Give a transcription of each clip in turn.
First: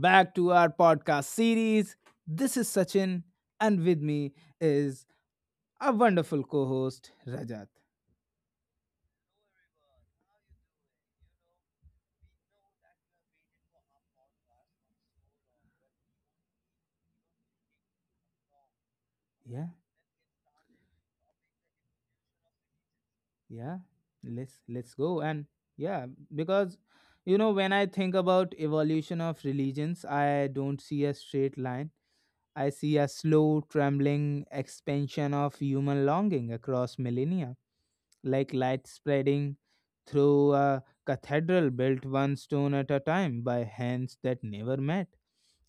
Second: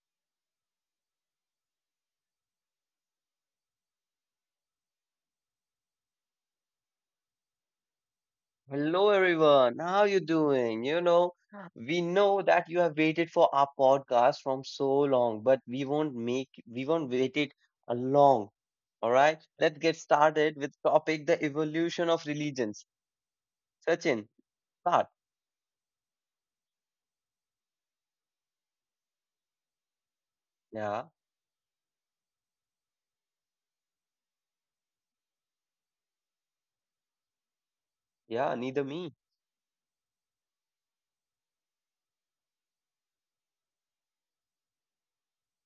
back to our podcast series. This is Sachin, and with me is our wonderful co-host Rajat. Hello everyone, how you doing? We know that you have waited for our podcast from so long, but we won't wait it a long. All right, Yeah, let's get started with topic the evolution of religions. yeah. Sachin, Let's start. go and yeah, because when I think about evolution of religions, I don't see Yeah, a straight line. I see a slow, trembling expansion of human longing across millennia, like yeah, neither light me. spreading through a cathedral built one stone at a time by hands that never met.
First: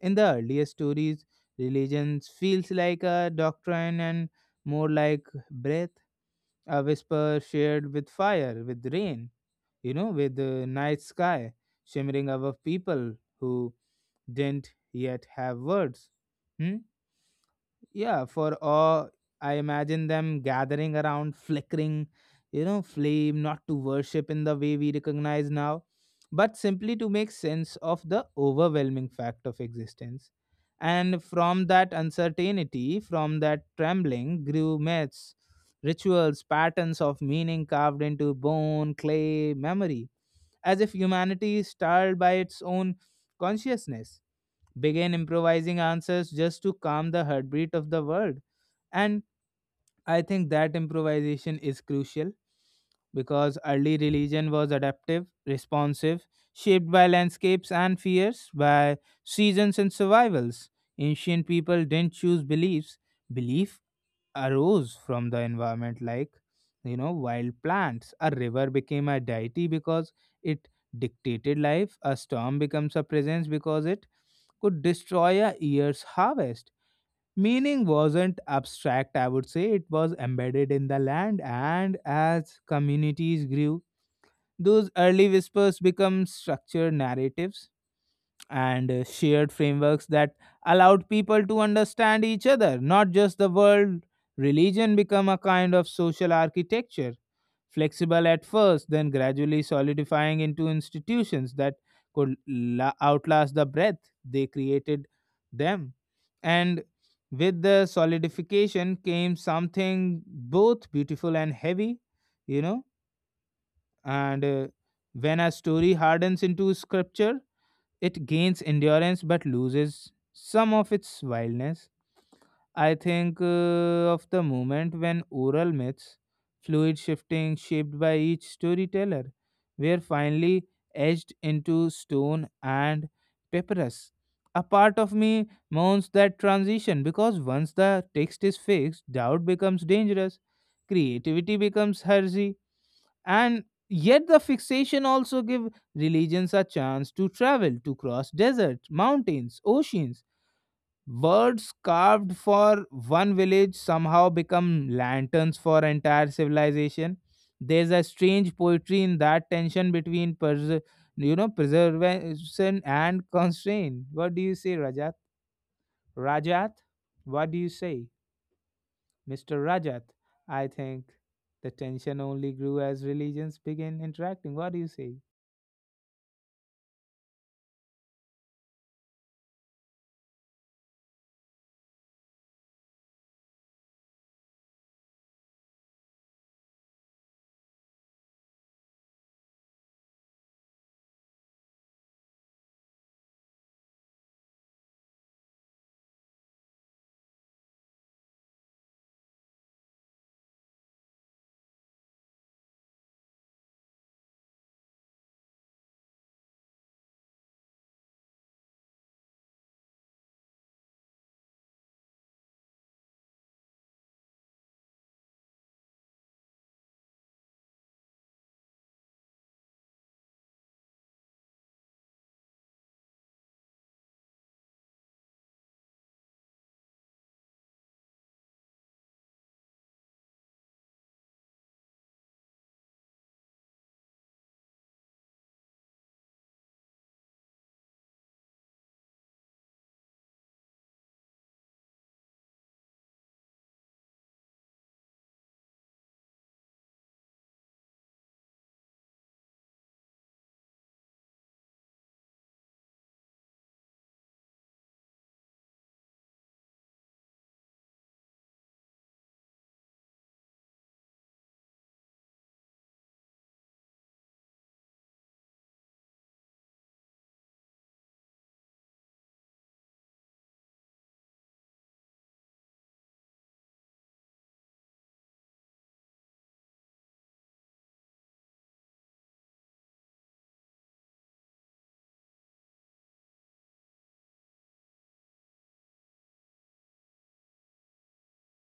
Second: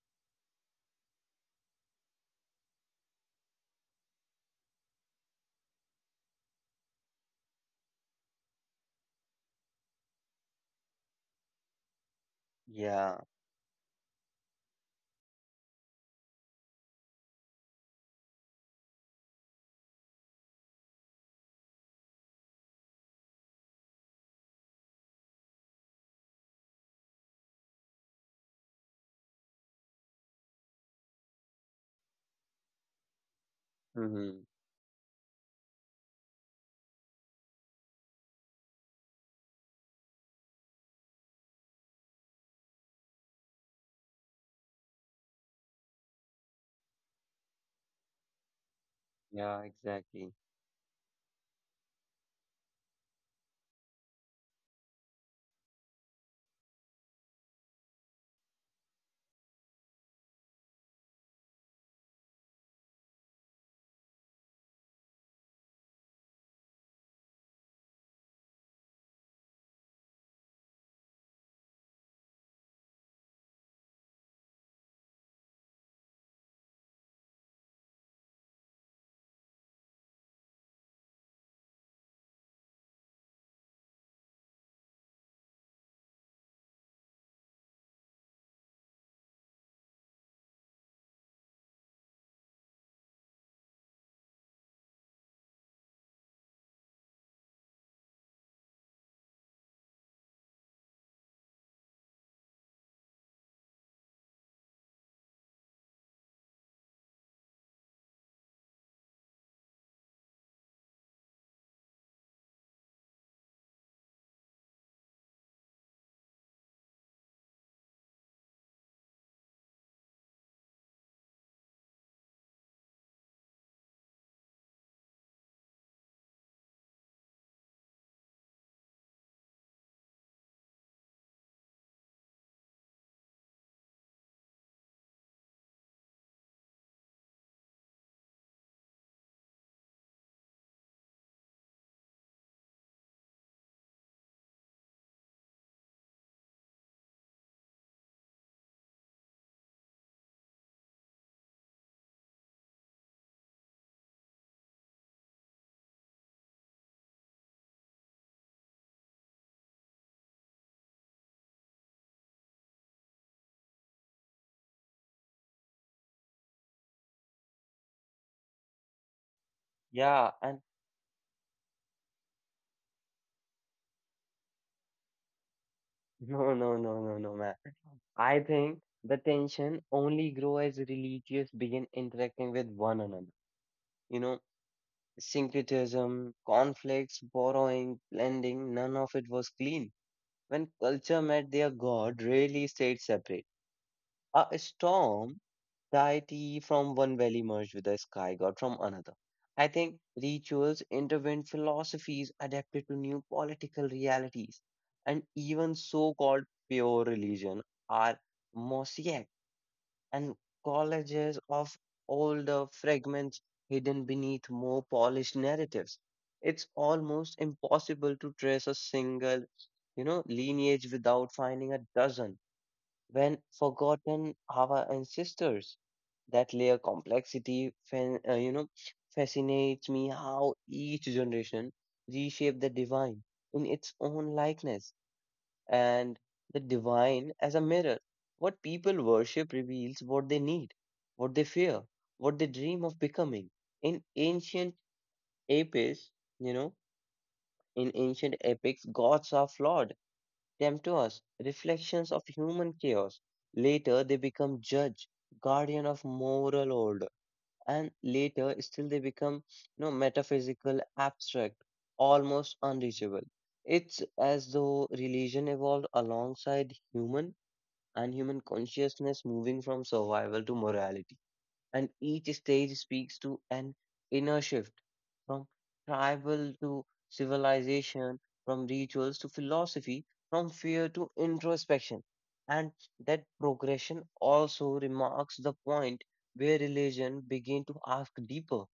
In the earlier stories, religions feels like a doctrine and more like breath, a whisper shared with fire, with rain, with the night sky shimmering above people Yeah, who didn't yet have words. Hmm? Yeah, for awe, I imagine them gathering around, flickering, flame, not to worship in the way we recognize now, but simply to make sense of the overwhelming fact of existence. And from that uncertainty, from that trembling, hmm grew myths, rituals, patterns of meaning carved into bone, clay, memory, as if humanity is starred by its own consciousness began improvising answers just to calm the heartbeat of the world. And yeah, I exactly. think that improvisation is crucial because early religion was adaptive, responsive, shaped by landscapes and fears, by seasons and survivals. Ancient people didn't choose beliefs, belief arose from the environment, like, wild plants. A river became a deity because it dictated life, a storm becomes a presence because it could destroy a year's harvest. Meaning wasn't abstract, I would say, it was embedded in the land, and as communities grew, those early whispers become structured narratives and shared frameworks that allowed people to understand each other, not just the world. Religion become a kind of social architecture, flexible at first, then gradually solidifying into institutions that could outlast the breath they created them. And with the solidification came something both beautiful and heavy, you know, and when a story hardens into scripture it gains endurance but loses some of its wildness. I think of the moment when oral myths, fluid shifting shaped by each storyteller, were finally etched into stone and papyrus. A part of me mourns that transition because once the text is fixed, doubt becomes dangerous, creativity becomes hazy, and yet the fixation also give religions a chance to travel, to cross deserts, mountains, oceans. Words carved for one village somehow become lanterns for entire civilization. There's a strange poetry in that tension between preservation and constraint. What do you say, Rajat? Rajat, what do you say? Mr. Rajat, Yeah, and I think the tension only grew as religions began interacting. What do you say? no, no, no, no, no, man. I think the tension only grow as religious begin interacting with one another. You know syncretism, conflicts, borrowing, blending, none of it was clean. When culture met their god, rarely stayed separate. A storm deity from one valley merged with a sky god from another. I think rituals intervened philosophies adapted to new political realities, and even so called pure religion are mosaic and collages of older fragments hidden beneath more polished narratives. It's almost impossible to trace a single, lineage without finding a dozen when forgotten our ancestors. That layer complexity, fascinates me how each generation reshaped the divine in its own likeness and the divine as a mirror. What people worship reveals what they need, what they fear, what they dream of becoming. In ancient epics, you know, in ancient epics, gods are flawed, temptuous, reflections of human chaos. Later, they become judge, guardian of moral order, and later, still they become, metaphysical, abstract, almost unreachable. It's as though religion evolved alongside human and human consciousness moving from survival to morality. And each stage speaks to an inner shift from tribal to civilization, from rituals to philosophy, from fear to introspection. And that progression also remarks the point where religion began to ask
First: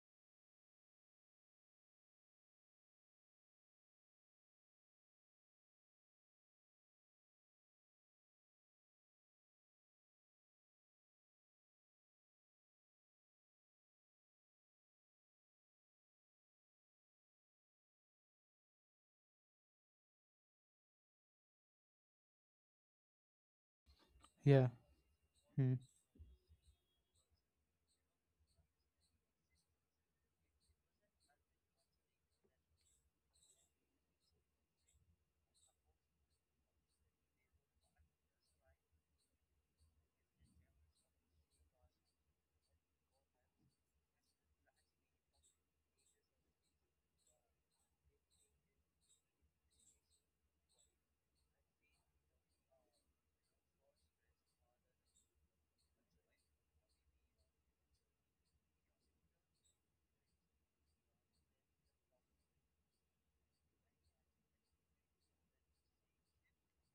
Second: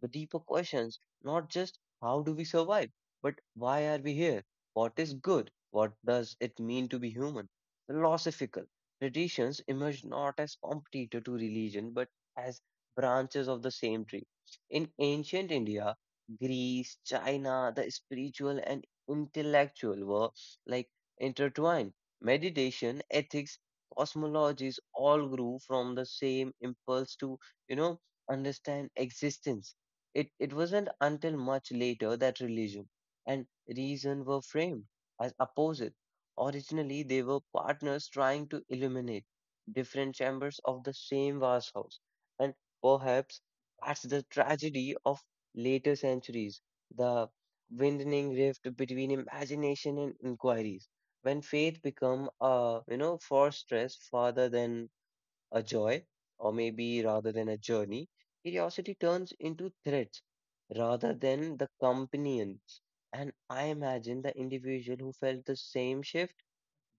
the deeper questions, not just how do we survive, but why are we here? What is good? What does it mean to be human? Philosophical traditions emerged not as competitor to religion, but as branches of the same tree. In ancient India, Greece, China, the spiritual and intellectual were like intertwined. Meditation, ethics, Yeah. cosmologies all grew Hmm. from the same impulse to, you know, understand existence. It wasn't until much later that religion and reason were framed as opposite. Originally, they were partners trying to illuminate different chambers of the same vast house. And perhaps that's the tragedy of later centuries, the widening rift between imagination and inquiries. When faith become a for stress rather than a joy, or maybe rather than a journey, curiosity turns into threats rather than the companions. And I imagine the individual who felt the same shift,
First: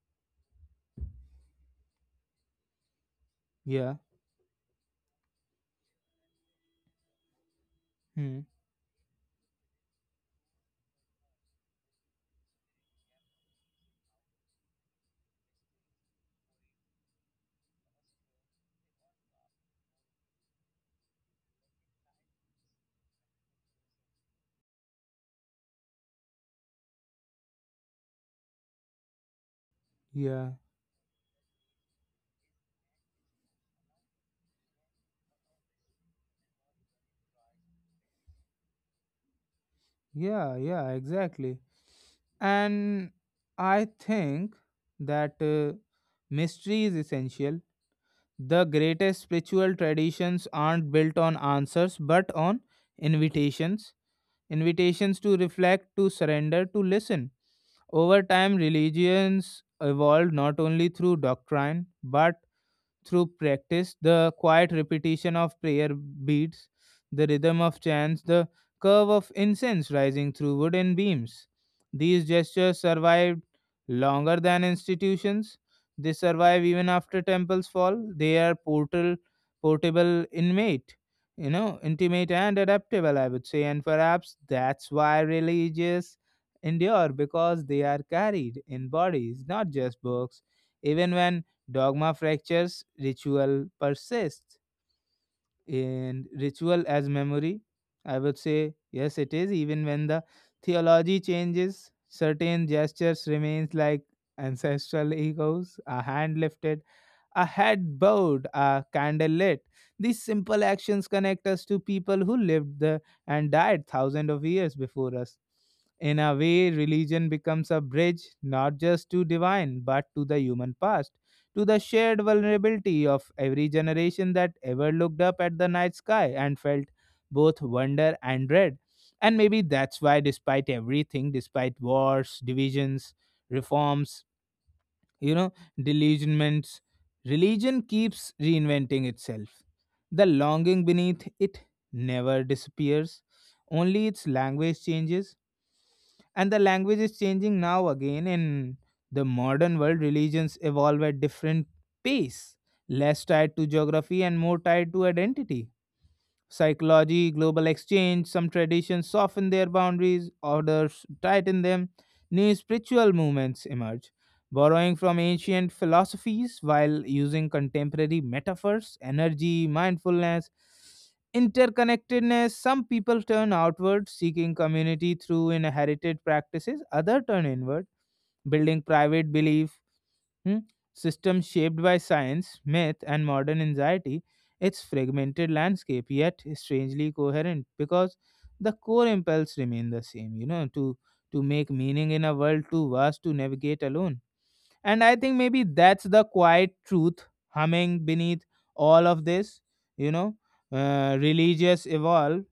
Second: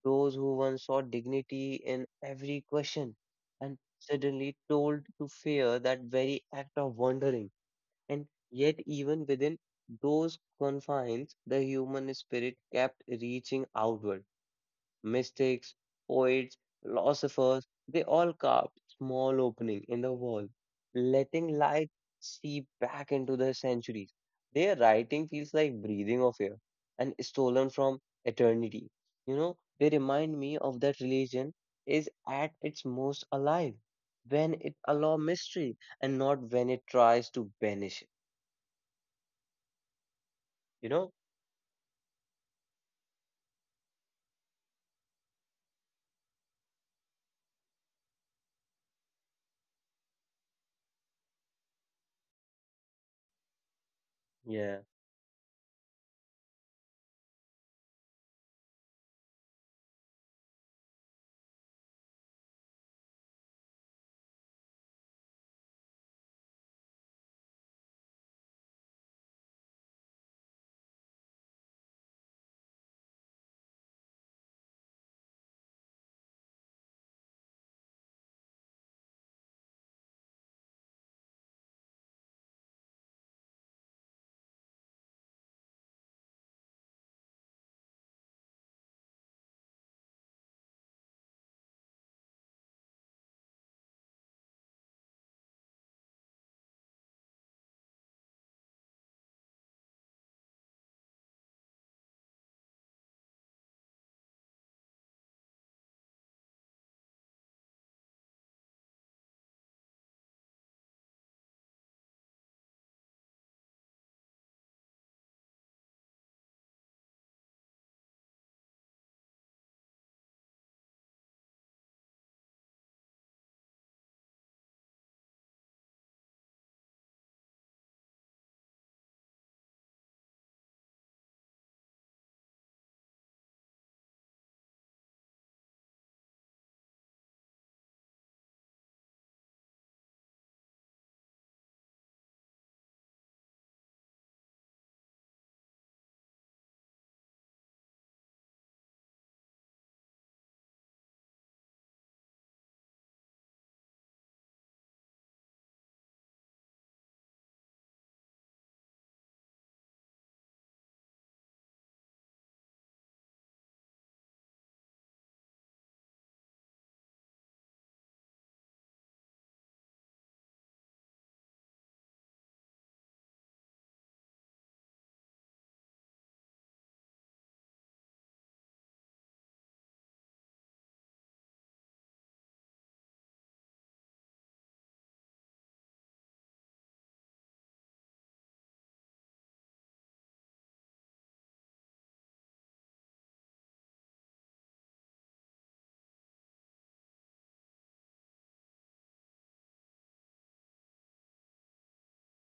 those who once saw dignity in every question, and Yeah. suddenly told to fear that very act of wondering and Hmm. yet, even within those confines, the human spirit kept reaching outward. Mystics, poets, philosophers, they all carved small opening in the wall, letting light seep back into the centuries. Their writing feels like breathing of air and stolen from eternity. You know, they remind Yeah. me of that religion is at its most alive when it allows mystery and not when it tries to banish it. Yeah. Yeah. You know? Exactly. And I think that mystery is essential. The greatest spiritual traditions aren't built on answers, but on invitations. Yeah, Invitations to reflect, to surrender, to listen. Over time, religions evolved not only through doctrine, but through practice, the quiet repetition of prayer beads, the rhythm of chants, the curve of incense rising through wooden beams. These gestures survived longer than institutions. They survive even after temples fall. They are portal, portable inmate, intimate and adaptable, I would say. And perhaps that's why religious endure because they are carried in bodies, not just books. Even when dogma fractures, ritual persists. And ritual as memory, I would say, yes, it is. Even when the theology changes, certain gestures remains like ancestral echoes, a hand lifted, a head bowed, a candle lit. These simple actions connect us to people who lived the, and died thousands of years before us. In a way, religion becomes a bridge not just to divine but to the human past, to the shared vulnerability of every generation that ever looked up at the night sky and felt both wonder and dread. And maybe that's why, despite everything, despite wars, divisions, reforms, you know delusionments, religion keeps reinventing itself. The longing beneath it never disappears, only its language changes. And the language is changing now again. In the modern world, religions evolve at different pace, less tied to geography and more tied to identity, psychology, global exchange. Some traditions soften their boundaries, others tighten them. New spiritual movements emerge, borrowing from ancient philosophies while using contemporary metaphors, energy, mindfulness, interconnectedness. Some people turn outward, seeking community through inherited practices, others turn inward, building private belief hmm, system shaped by science, myth, and modern anxiety. Its fragmented landscape, yet strangely coherent, because the core impulse remain the same, to make meaning in a world too vast to navigate alone. And I think maybe that's the quiet truth humming beneath all of this, you know. Religious evolve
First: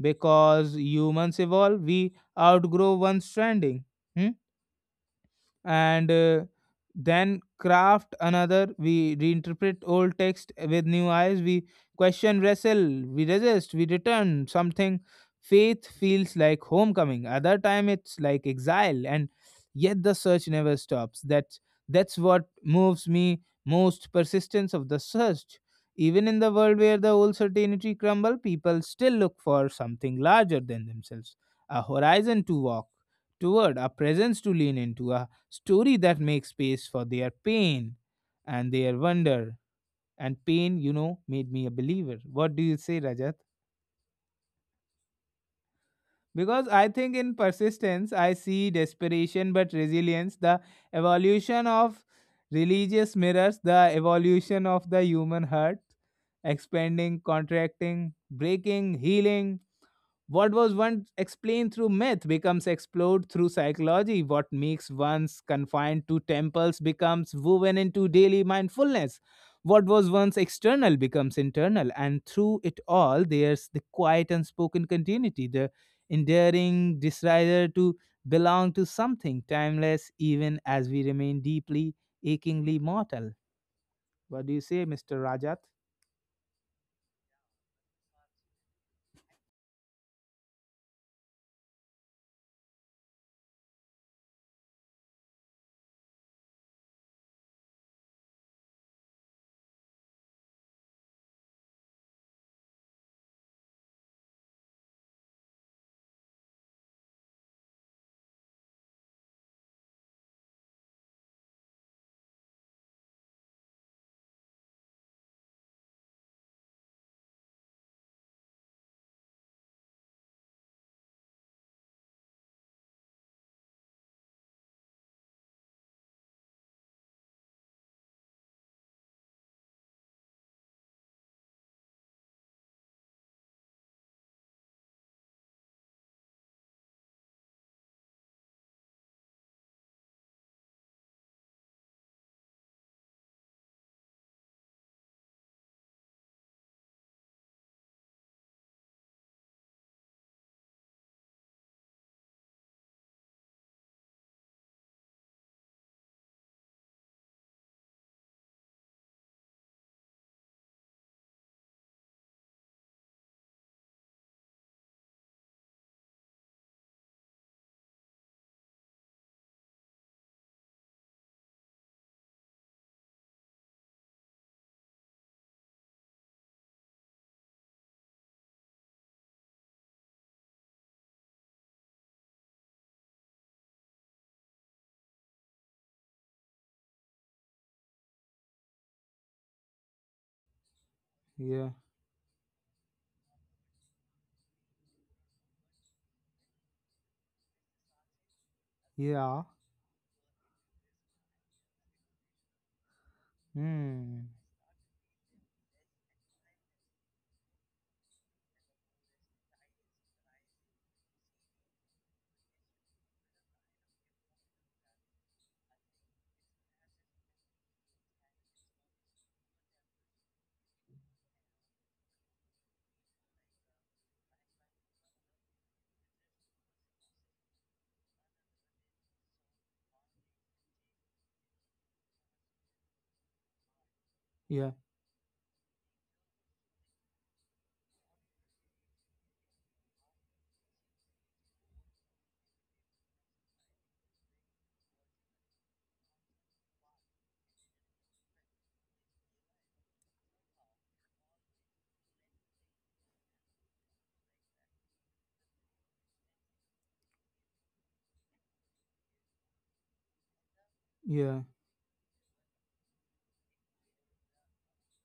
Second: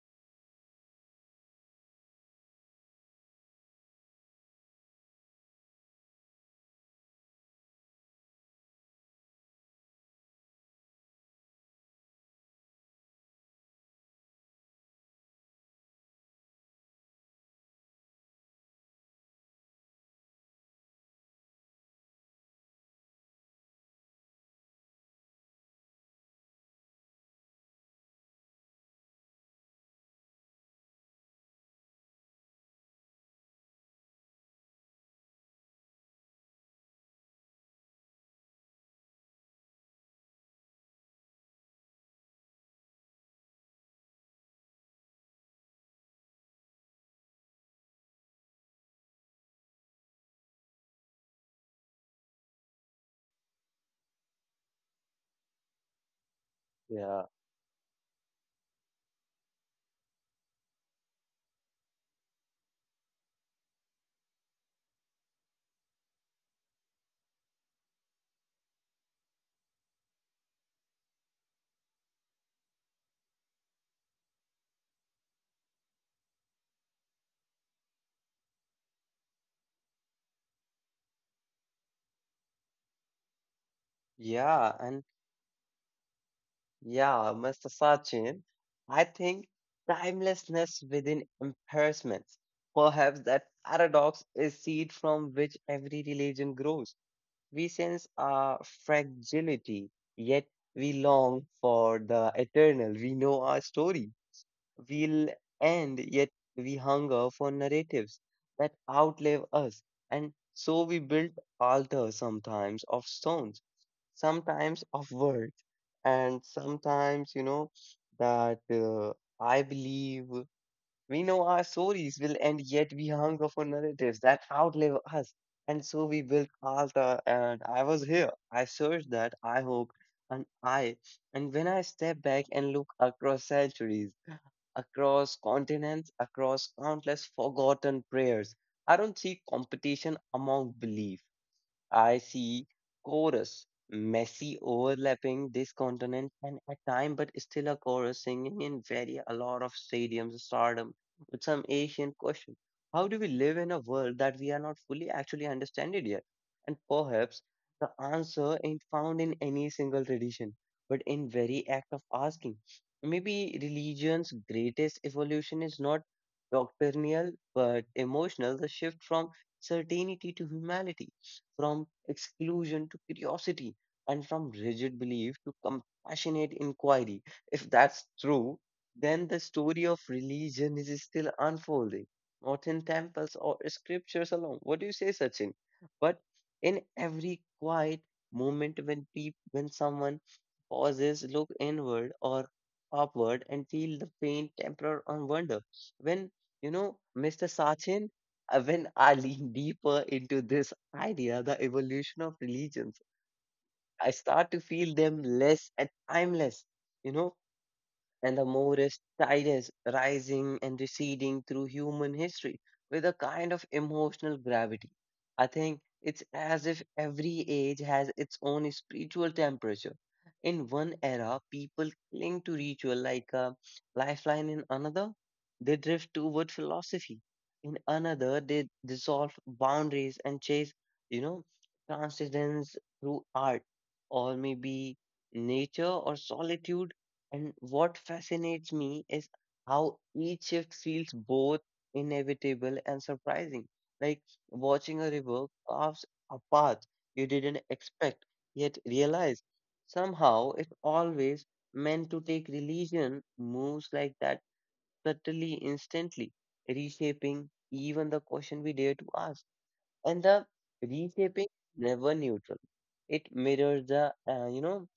because humans evolve, we outgrow one stranding. Hmm? And then craft another. We reinterpret old text with new eyes, we question, wrestle, we resist, we return. Something faith feels like homecoming, other time it's like exile. And yet the search never stops. That's what moves me most, persistence of the search. Even in the world where the old certainty crumble, people still look for something larger than themselves, a horizon to walk toward, a presence to lean into, a story that makes space for their pain and their wonder. And pain, made me a believer. What do you say, Rajat? Because I think in persistence, I see desperation but resilience. The evolution of religious mirrors, the evolution of the human heart, expanding, yeah, contracting, breaking, healing. What was once explained through myth becomes explored through psychology. What makes once confined to temples becomes woven into daily mindfulness. What was once external becomes internal. And through it all, there's the quiet unspoken continuity, the enduring desire to belong to something timeless, even as we remain deeply, achingly mortal. What do you yeah, say, and Mr. Rajat? yeah, Mr. Sachin, I think timelessness within embarrassments. Perhaps that paradox is seed from which every religion grows. We sense our fragility, yet we long for the eternal. We know our story. Will end, yet we hunger for narratives that outlive us. And so we build altars sometimes of stones sometimes of words, and sometimes you know that I believe we know our stories will end yet we hunger for narratives that outlive us and so we built alta and I was here I searched that I hope and i and when I step back and look across centuries across continents across countless forgotten prayers I don't see competition among belief. I see chorus, messy, overlapping, discontinent, and at time, but still a chorus singing in very a lot of stadiums, stardom, with some ancient question. How do we live in a world that we are not fully actually understanding yet? And perhaps the answer ain't found in any single tradition, but in very act of asking. Maybe religion's greatest evolution is not doctrinal but emotional, the shift from certainty to humanity from exclusion to curiosity, and from rigid belief to compassionate inquiry. If that's true, then the story of religion is still unfolding, not in temples or scriptures alone. What do you say, Sachin? But in every quiet moment when someone pauses, look Yeah. inward or upward and feel the faint temper and wonder. When Mr. Sachin, when I Yeah. lean deeper into this idea, the evolution of religions. I Hmm. start to feel them less and timeless. You know, and the Morris tide is rising and receding through human history with a kind of emotional gravity. I think it's as if every age has its own spiritual temperature. In one era, people cling to ritual like a lifeline, in another, they drift toward philosophy. In another, they dissolve boundaries and chase, you know, transcendence through art or Yeah. maybe nature or solitude and what fascinates me is how each shift feels both inevitable and surprising. Like watching a river carves a path you didn't expect, yet realize somehow it always meant to take religion moves like that subtly, instantly, reshaping even the question we dare to ask and the Yeah. reshaping never neutral. It mirrors the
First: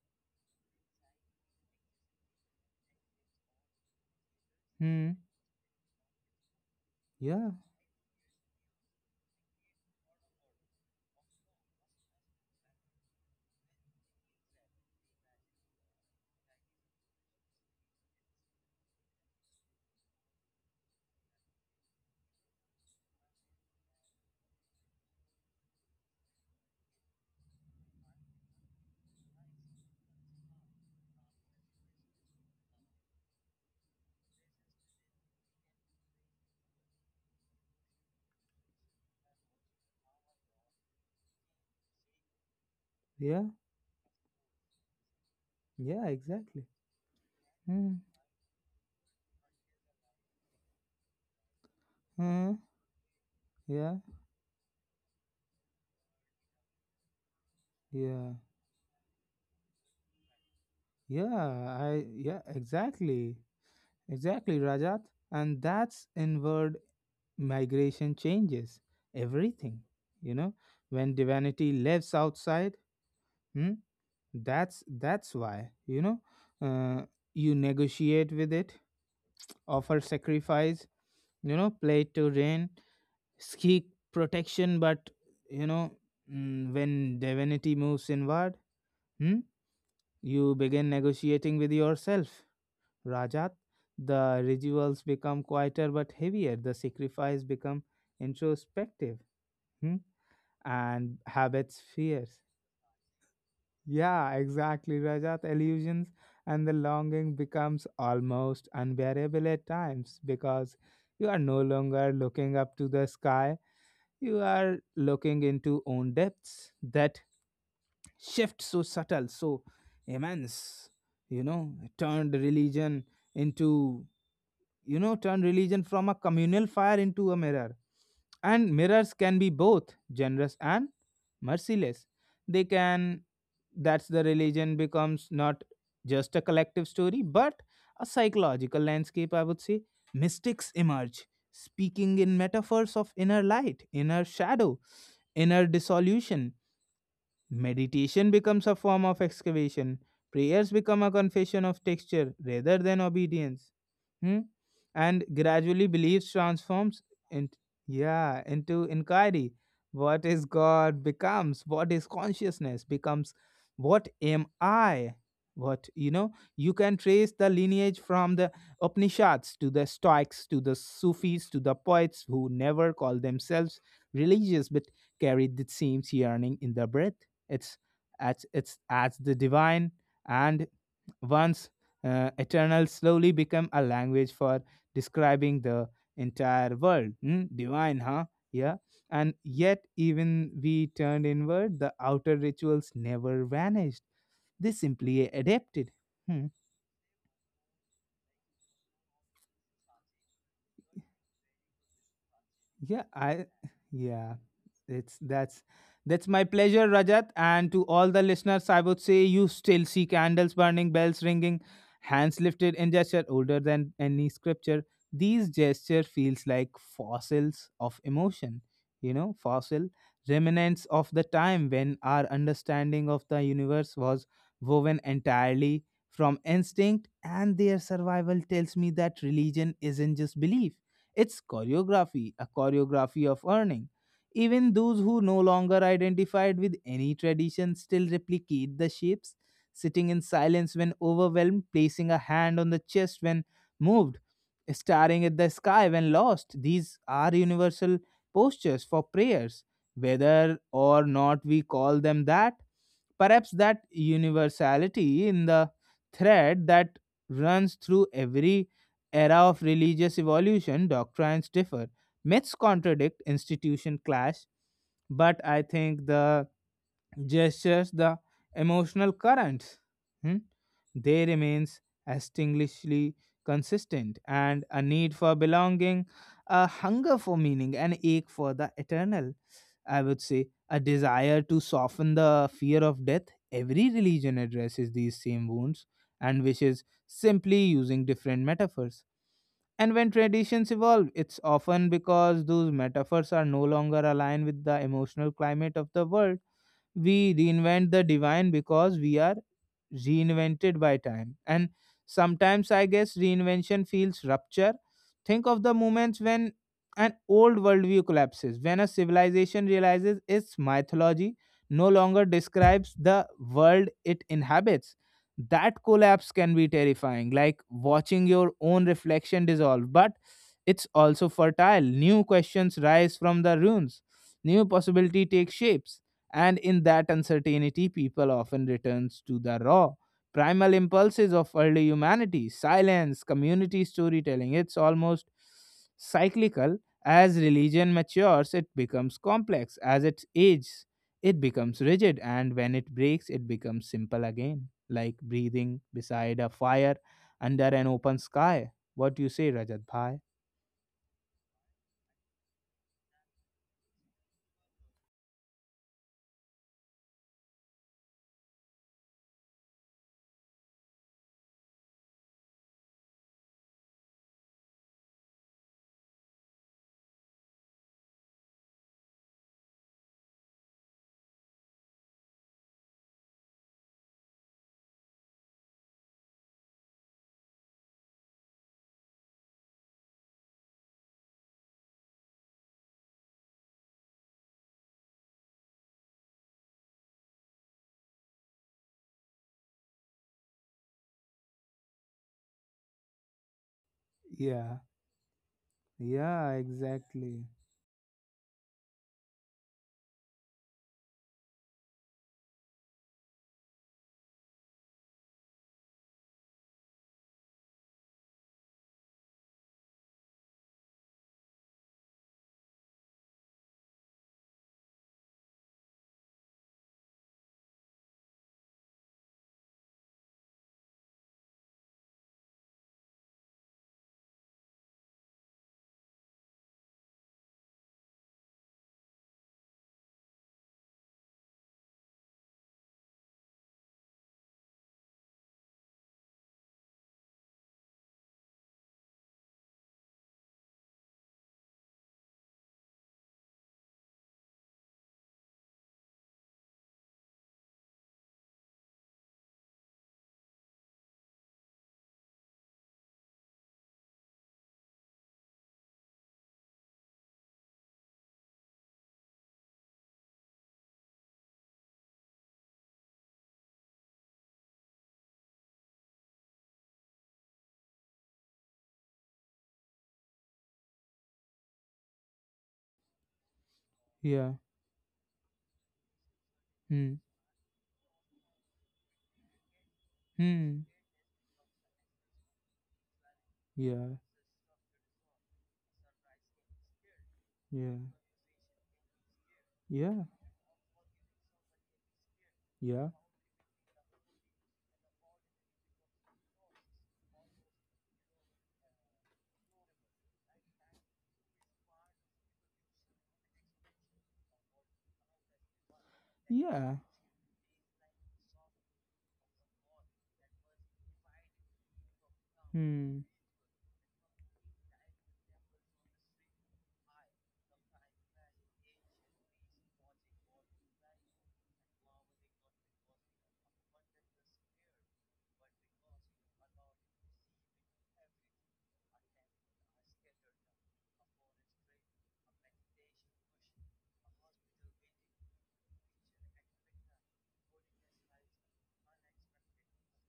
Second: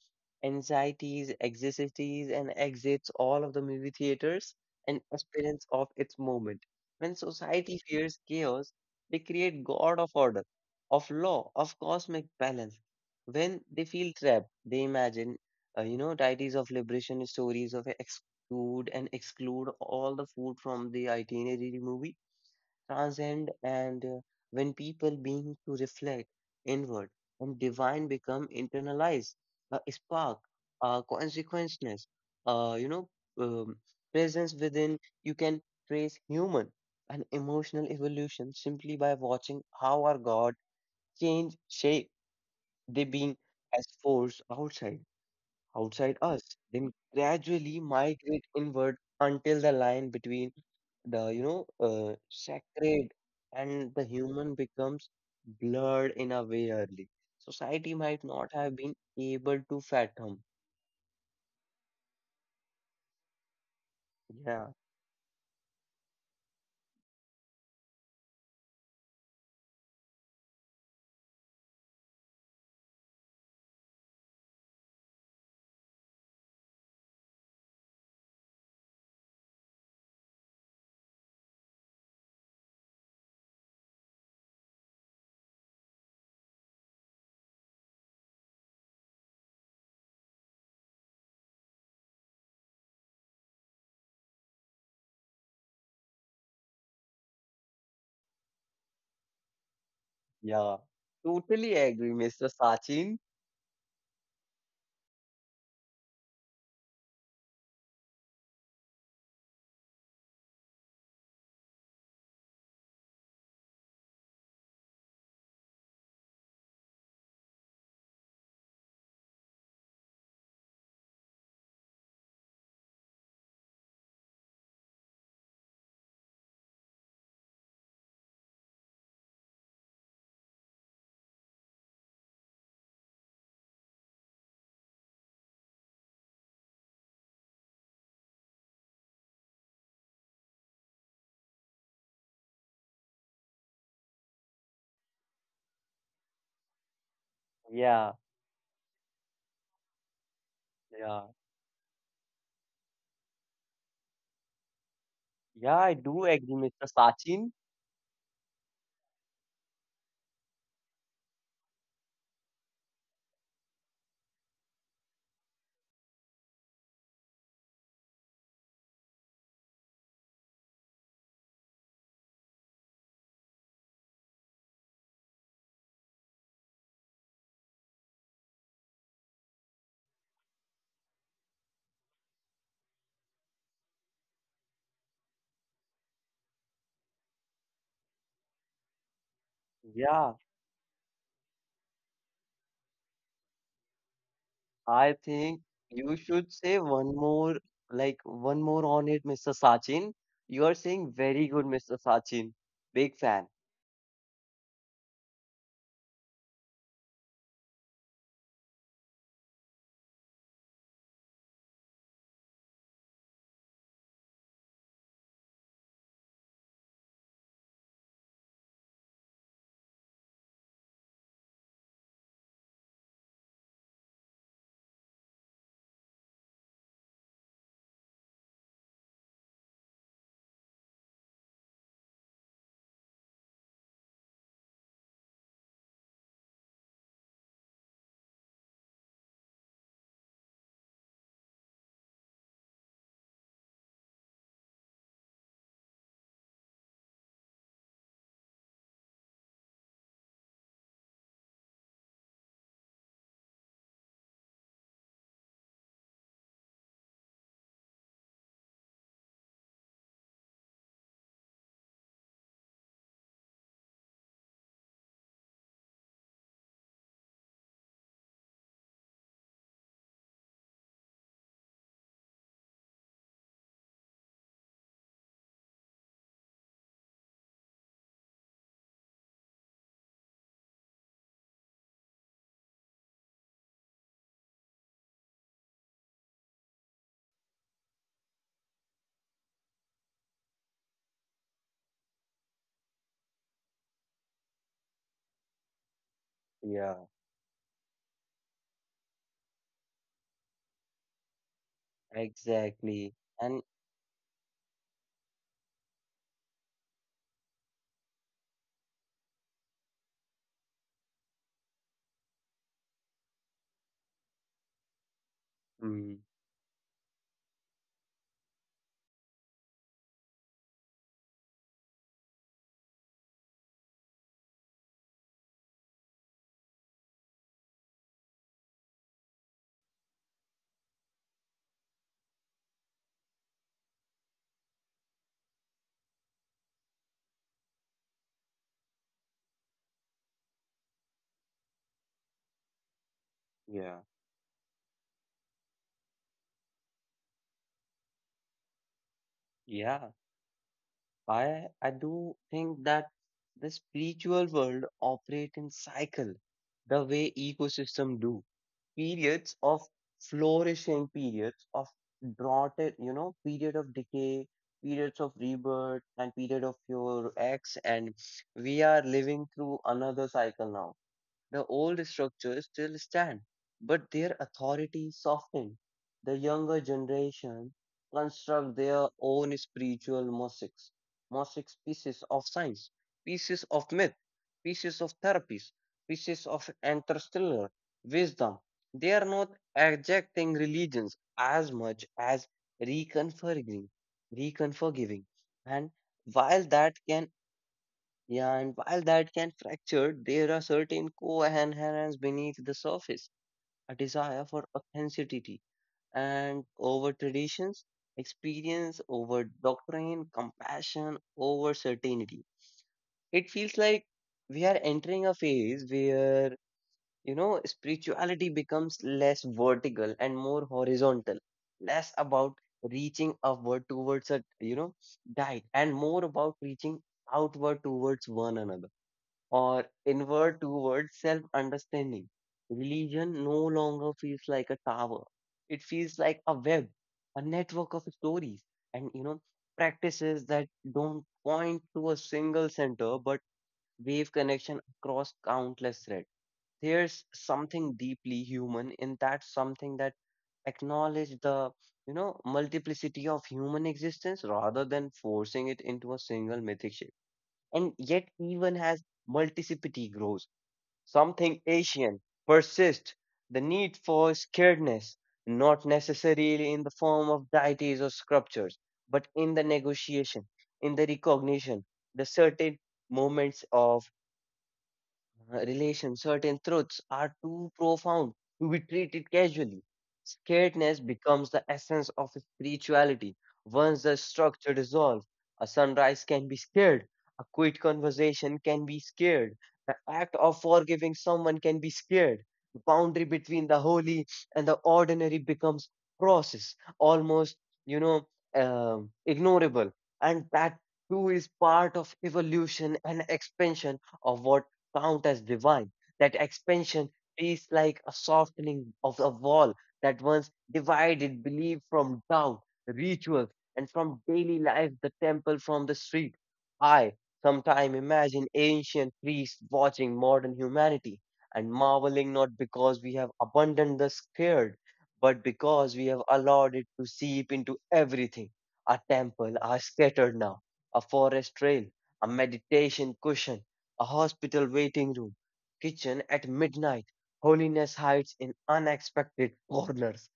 anxieties, and exits all of the movie theaters and Hmm. experience of its moment. When Yeah. society fears chaos, they create god of order, of law, of cosmic balance. When they feel trapped, they imagine, deities of liberation, stories of exclude and exclude all the food from the itinerary movie transcend and when people begin to reflect inward and divine become internalized a spark a consequenceness uh, you know um, presence within you can trace human and emotional evolution simply by watching how our god change shape they being Yeah, as force yeah, outside us exactly. then gradually migrate inward until the line between the Mm-hmm. sacred and Yeah, the human becomes blurred in a way early society might yeah, not have been able to fathom. yeah. I yeah, exactly, Yeah, exactly, Rajat. And that's inward migration changes everything. You know, when divinity lives outside, hmm, that's why uh, you negotiate with it, offer sacrifice. You know, play to rain, seek protection, but you know when divinity moves inward. hmm, You begin negotiating with yourself, Rajat. The rituals become quieter but heavier. The sacrifice become introspective, hmm? yeah, and totally habits agree fears. Mr. Sachin. Yeah, exactly, Rajat. Illusions and the longing becomes almost unbearable at times because you are no longer looking up to the sky. You are looking into own depths. That shift so subtle, so immense, you know, turned religion into, turned religion from a communal fire into a mirror. And mirrors can be both generous and merciless. They can, that's the religion becomes not just a collective story, but a psychological landscape, I would say. Mystics emerge, speaking in metaphors of inner light, inner shadow, inner dissolution. Yeah, Meditation becomes a form of excavation. Prayers become a yeah, confession of texture rather than obedience. Hmm? And yeah, gradually I do beliefs agree Mr. transforms Sachin. into, yeah, into inquiry. What is God becomes, what is consciousness becomes, what am I? You can trace the lineage from the Upanishads to the Stoics to the Sufis to the poets who never called themselves religious but carried the same yearning in their breath. It's it's as the divine and once eternal slowly become a language for describing the entire world. Hmm, divine, huh? Yeah. And yet, Yeah, even we turned inward, the outer rituals never vanished. They I simply think adapted. you should Hmm. say one more like one more on it Mr. Sachin, you are saying very good Mr. Sachin, Yeah, big fan. I yeah. It's that's my pleasure, Rajat. And to all the listeners, I would say you still see candles burning, bells ringing, hands lifted in gesture older than any scripture. These gesture feels like fossils of emotion, fossil remnants of the time when our understanding of the universe was woven entirely from instinct. And their survival tells me that religion isn't just belief, it's choreography, a choreography of earning. Even those who no longer identified with any tradition still replicate the shapes, sitting in silence when overwhelmed, placing a hand on the chest when moved, staring at the sky when lost. These are universal postures for prayers, whether or not we call them that. Perhaps that universality in the thread that runs through every era of religious evolution, doctrines differ, myths contradict, institution clash, but I think the gestures, the emotional currents, hmm, they remains extinguishingly consistent, and a need for belonging, a hunger for meaning, an ache for the eternal. I would say a desire to soften the fear of death. Every religion addresses these same wounds and wishes simply using different metaphors. And when traditions evolve, it's often because those metaphors are no longer aligned with the emotional climate of the world. Yeah, We reinvent the divine because we are reinvented by time. And sometimes I exactly, guess and reinvention feels rupture. Think of the moments when an old worldview collapses, when a civilization realizes its mythology no longer describes the world it inhabits. That mm. collapse can be terrifying, like watching your own reflection dissolve, but it's also fertile. New questions rise from the ruins, new possibility take shapes, and in that uncertainty people often returns to the raw primal impulses of early humanity: silence, community, storytelling. It's almost cyclical. As religion matures, it becomes complex; as it ages, it becomes rigid; and when it breaks, it becomes Yeah, simple again, like breathing beside a fire under an open sky. What do you say, Rajat yeah. bhai? I do think that the spiritual world operate in cycle, the way ecosystem do. Periods of flourishing, periods of drought, you know, period of decay, periods of rebirth, and period of your ex. And we are living through another cycle now. The old structures still stand, but their authority softened. The younger generation construct their own spiritual mosaics, mosaics pieces of science, pieces of myth, pieces of therapies, pieces of interstellar wisdom. They are not ejecting religions as much as reconfiguring, Yeah, reconfiguring. And yeah, while that can exactly. Yeah, and while that can fracture, there are certain coherence beneath the surface, a desire for authenticity and over traditions, experience over doctrine, compassion over certainty. It feels like we are entering a phase where, spirituality becomes less vertical and more horizontal, less about reaching upward towards a, guide and more about reaching outward towards one another or inward towards self understanding. Religion no longer feels like a tower, it feels like a web, a network of stories and practices that don't point to a single center but wave connection across countless threads. There's something deeply human in that, something that acknowledge the multiplicity of human existence rather than forcing it into a single mythic and yet even as multiplicity grows, something Asian persists the need for scaredness, not necessarily in the form of deities or sculptures, but in the negotiation, in the recognition, the certain moments of Yeah. relation, certain truths Hmm. are too profound to be treated casually. Hmm. Scaredness becomes the essence of spirituality. Once the Yeah. structure dissolves, a sunrise can be scared, a quiet Yeah. conversation can be scared, the Yeah, act of forgiving someone can be scared. The yeah, boundary between the holy and the ordinary becomes process, almost, you know, ignorable. And that too is part of evolution and expansion of what count as divine. That yeah. expansion is like a softening of a wall that once divided belief from doubt, Hmm, rituals, and from daily life, the temple from the street. I sometime imagine ancient priests watching modern humanity and marveling not because we have abandoned the scared, but because we have allowed it to seep into everything. Our temple are scattered now, a forest trail, a meditation cushion, a hospital waiting room, kitchen at midnight. Holiness hides in unexpected corners,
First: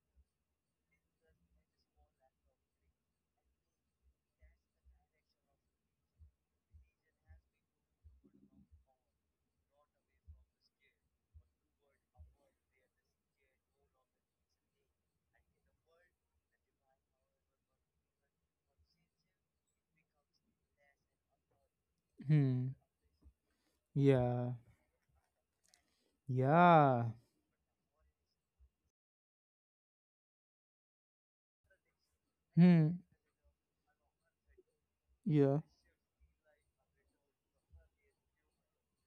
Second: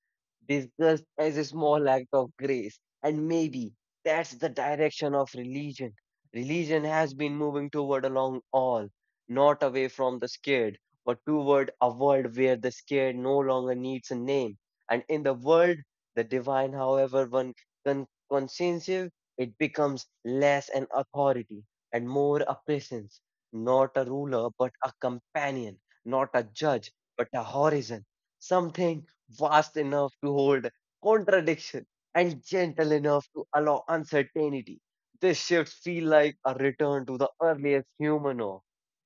disguised as a small act of grace. And maybe that's the direction of religion. Religion has been moving toward along all, not away from the scared, but toward a world where the scared no longer needs a name. And in the world, the divine, however one conscientious, it becomes less an authority and more a hmm. presence, not a ruler, Yeah, but a companion, not a judge, yeah. but a horizon, something vast enough to hold contradiction and gentle Hmm, enough to allow uncertainty. This yeah, shift feels like a return to the earliest human awe,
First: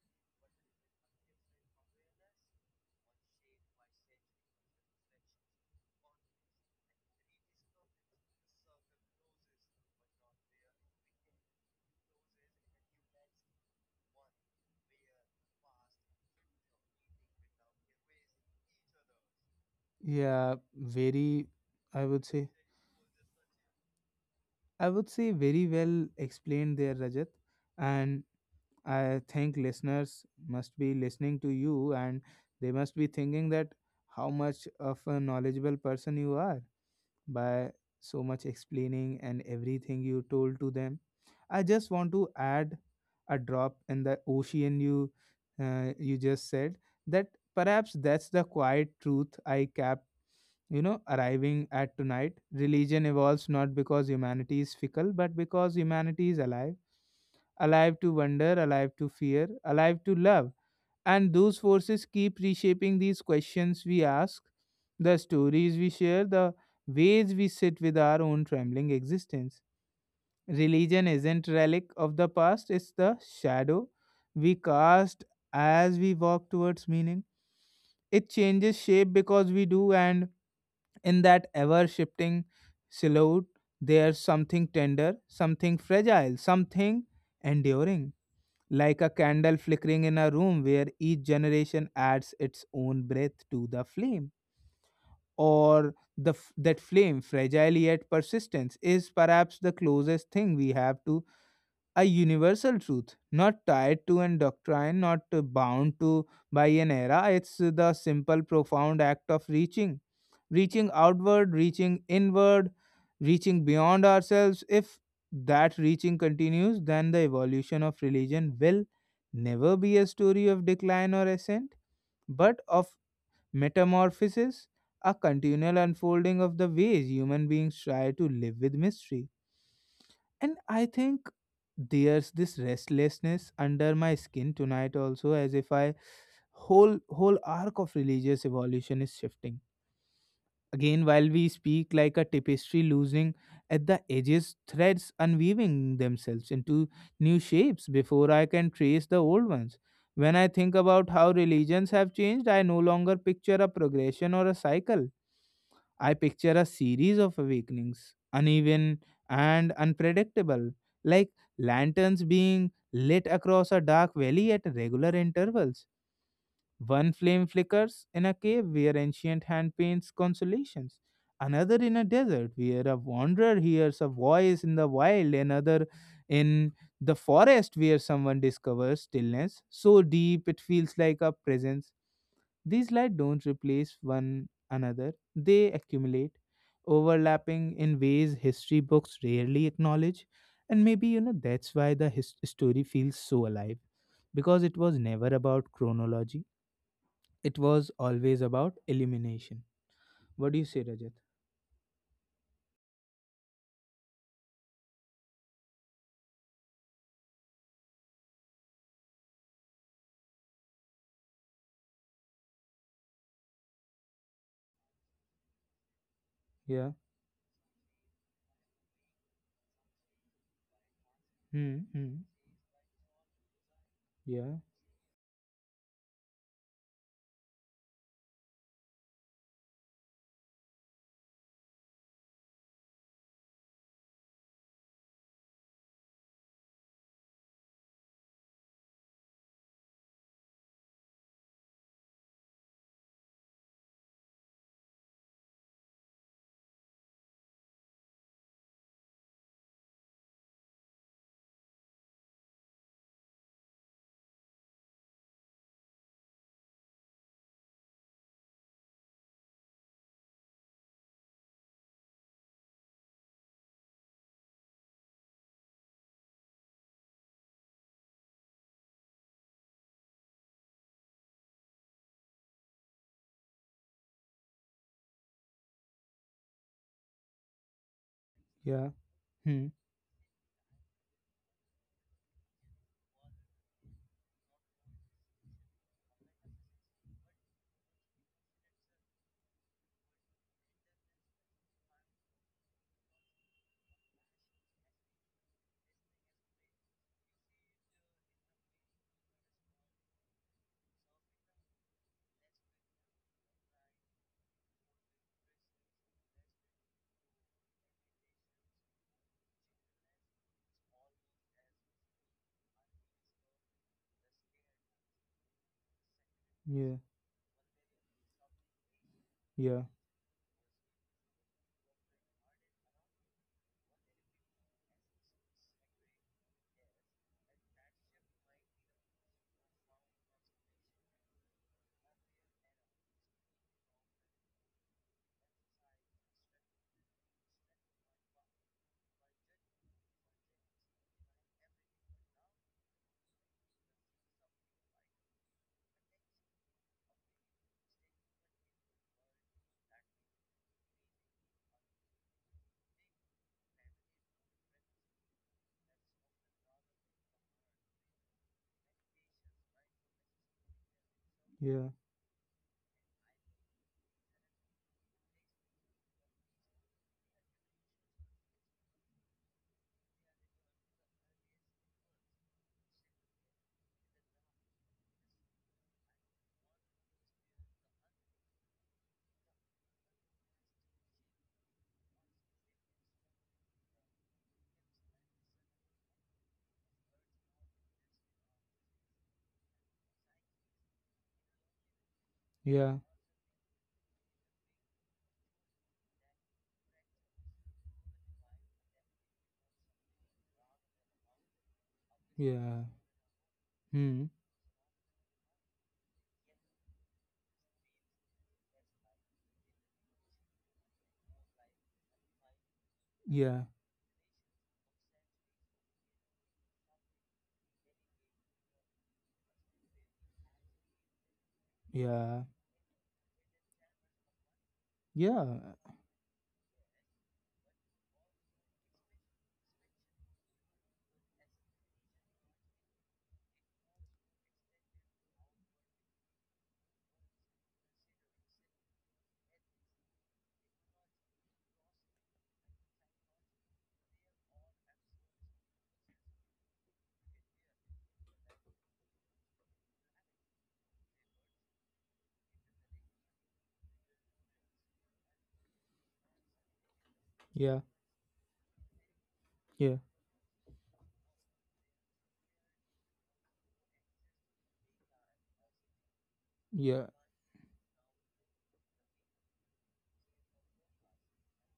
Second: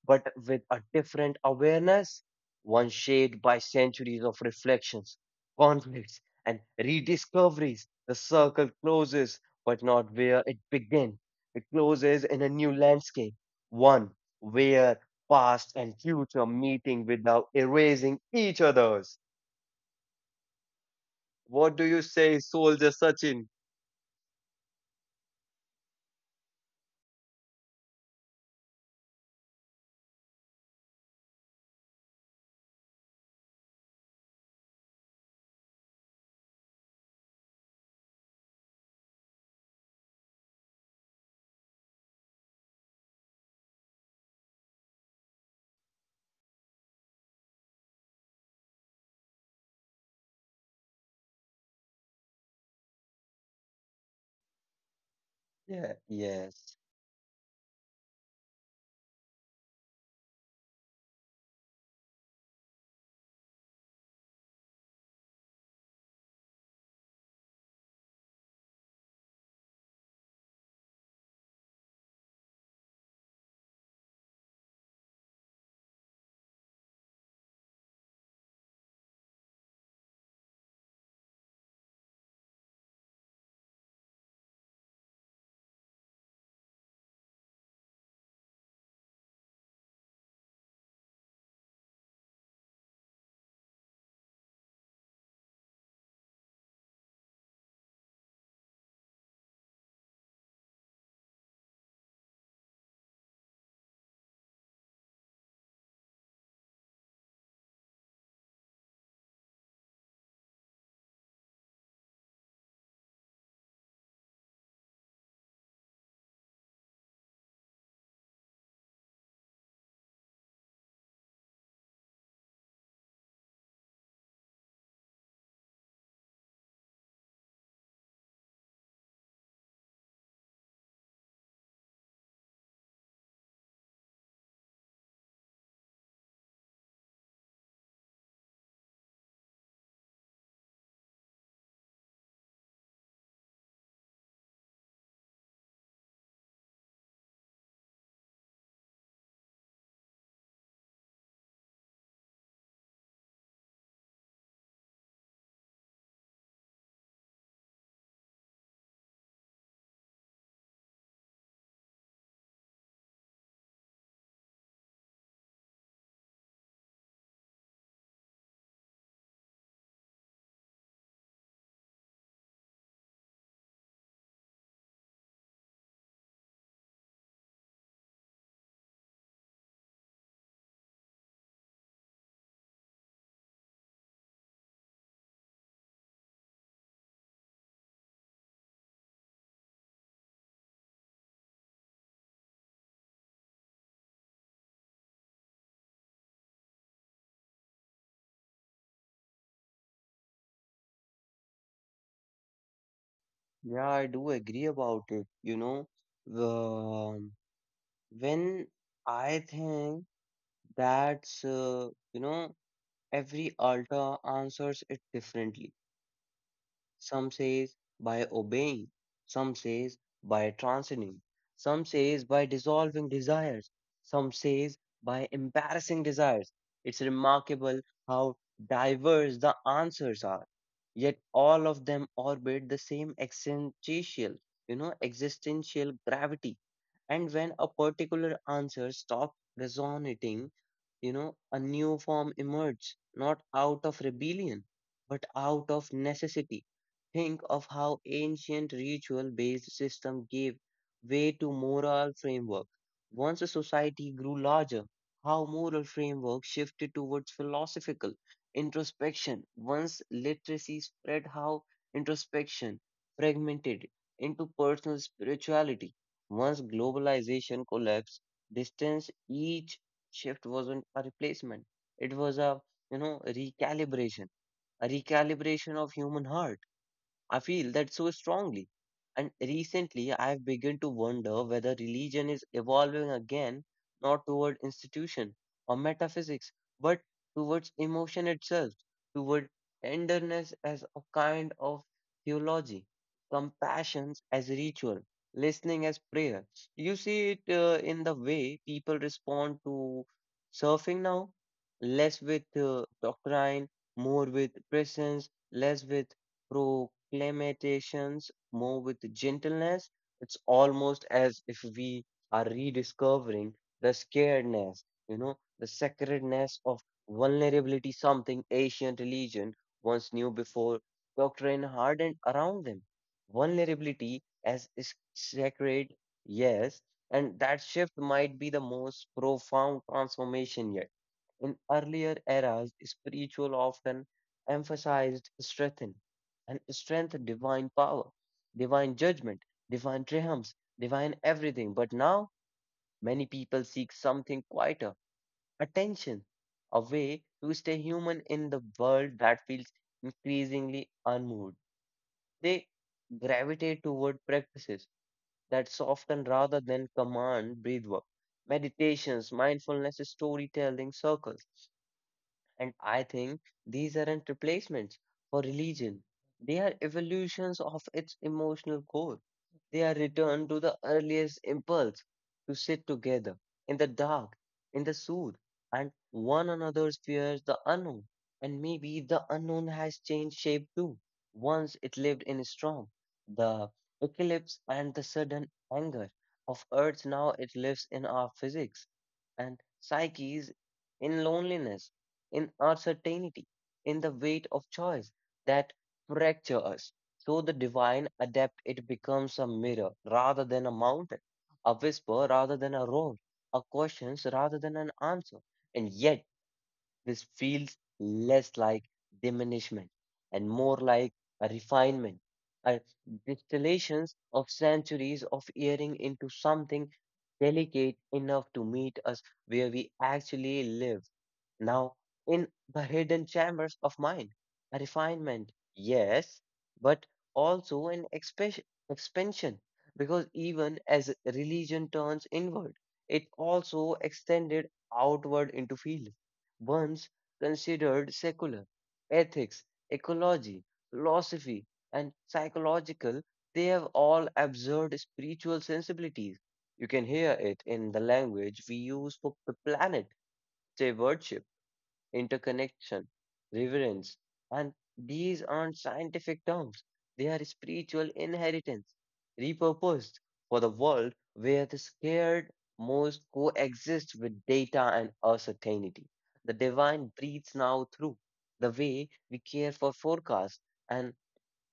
but with a different awareness, one shaped by centuries of reflections, conflicts, and rediscoveries. The circle closes, but not where it began. It closes in a new landscape, one where past and future meeting without erasing each other's. yeah. Very. What do you I would say, say, Soldier Sachin? I would say very well explained there, Rajat. And I think listeners must be listening to you, and they must be thinking that how much of a knowledgeable person you are by so much explaining and everything you told to them. I just want to add a drop in the ocean. You just said that perhaps that's the quiet truth I kept arriving at tonight. Religion evolves not because humanity is fickle, but because Yeah, humanity is alive, yes. alive to wonder, alive to fear, alive to love. And those forces keep reshaping these questions we ask, the stories we share, the ways we sit with our own trembling existence. Religion isn't relic of the past; it's the shadow we cast as we walk towards meaning. It changes shape because we do, and in that ever shifting silhouette, there's something tender, something fragile, something enduring, like a candle flickering in a room where each generation adds its own breath to the flame. Or that flame, fragile yet persistence, is perhaps the closest thing we have to a universal truth, not tied to an doctrine, not bound to by an era. It's the simple, profound act of reaching, reaching outward, reaching inward, reaching beyond ourselves. If that reaching continues, then the evolution of religion will never be a story of decline or ascent, but of metamorphosis, a continual unfolding of the ways human beings try to live with mystery. And I think there's this restlessness under my skin tonight also, as if I whole arc of religious evolution is shifting again while we speak, like a tapestry losing at the edges, threads unweaving themselves into new shapes before I can trace the old ones. When I think about how religions have changed, I no longer picture a progression or a cycle. I picture a series of awakenings, uneven and unpredictable, like lanterns being lit across a dark valley at regular intervals. One flame flickers in a cave where ancient hand paints consolations, another in a desert where a wanderer hears a voice in the wild, another in the forest where someone discovers stillness so deep it feels like a presence. These light don't replace one another; they accumulate, overlapping in ways history books rarely acknowledge. And maybe, you know, that's why the story feels so alive, because it was never about chronology, it was always about elimination. What do you say, Rajat? Yeah, I do agree about it. You know, um, when I think that's, you know, every altar answers it differently. Yeah. Some says by obeying, some says by transcending, Hmm. some Hmm. says by dissolving desires, some Yeah. says by embarrassing desires. It's remarkable how diverse the answers are, yet all of them orbit the same existential, you know, existential gravity. And when a particular answer stops resonating, you know, a new form emerges, not out of rebellion, but out of necessity. Think of how ancient ritual based system gave way to moral framework. Once a society grew larger, how moral framework shifted towards philosophical introspection. Once literacy spread, how introspection fragmented into personal spirituality. Once globalization collapsed, distance each shift wasn't a replacement. It was a, you know, recalibration, a recalibration of human heart. I feel that so Yeah. strongly. And Hmm. recently, I've begun to wonder whether religion is evolving again, not toward institution or metaphysics, but towards emotion itself, toward tenderness as a kind of theology, compassion as ritual, listening as prayer. You see it, in the way people respond to surfing now, less with doctrine, more with presence, less with proclamations, more with gentleness. It's almost as if we are rediscovering the scaredness, you know, the sacredness of Yeah. vulnerability, something ancient religion Yeah. once knew before doctrine hardened around them. Vulnerability as is sacred, yes, and that shift might be the most profound transformation yet. In earlier eras, spiritual often emphasized strength, and strength, divine power, divine judgment, divine triumphs, divine everything. But now many people seek something quieter, attention, a way to stay human in the world that feels increasingly unmoved. They gravitate toward practices that soften rather than command breathwork, meditations, mindfulness, storytelling circles. Yeah. And I think these aren't replacements for religion. They are evolutions of its emotional core. They are returned to the earliest impulse to sit together in the dark, in the soothe, and one another's fears the unknown. And maybe the unknown has changed shape too. Once it lived in storm, the eclipse and the sudden anger of Earth. Now it lives in our physics and psyches, in loneliness, in Yeah. uncertainty, in the weight of choice that fracture us. So the divine adept, it becomes a mirror rather than a mountain, a whisper rather Yeah. than a roar, a Hmm. question rather than an answer. And yet this feels less like diminishment and more like a refinement, a Yeah. distillations of centuries of earing into something delicate enough to meet us where we actually live now, Yeah. in the hidden chambers of mind, a refinement, Yeah. yes, but also an expansion, expansion, because even as religion turns inward, it also extended outward into fields once considered secular. Ethics, ecology, philosophy, and psychological, they have all absorbed spiritual sensibilities. You can hear it in the language we use for the planet, say worship, interconnection, reverence. And these aren't scientific terms, they are Yeah. spiritual inheritance, Yeah. repurposed for the world where the scared most coexist with data and uncertainty. The Yeah. divine breathes now through the way we care for forecasts and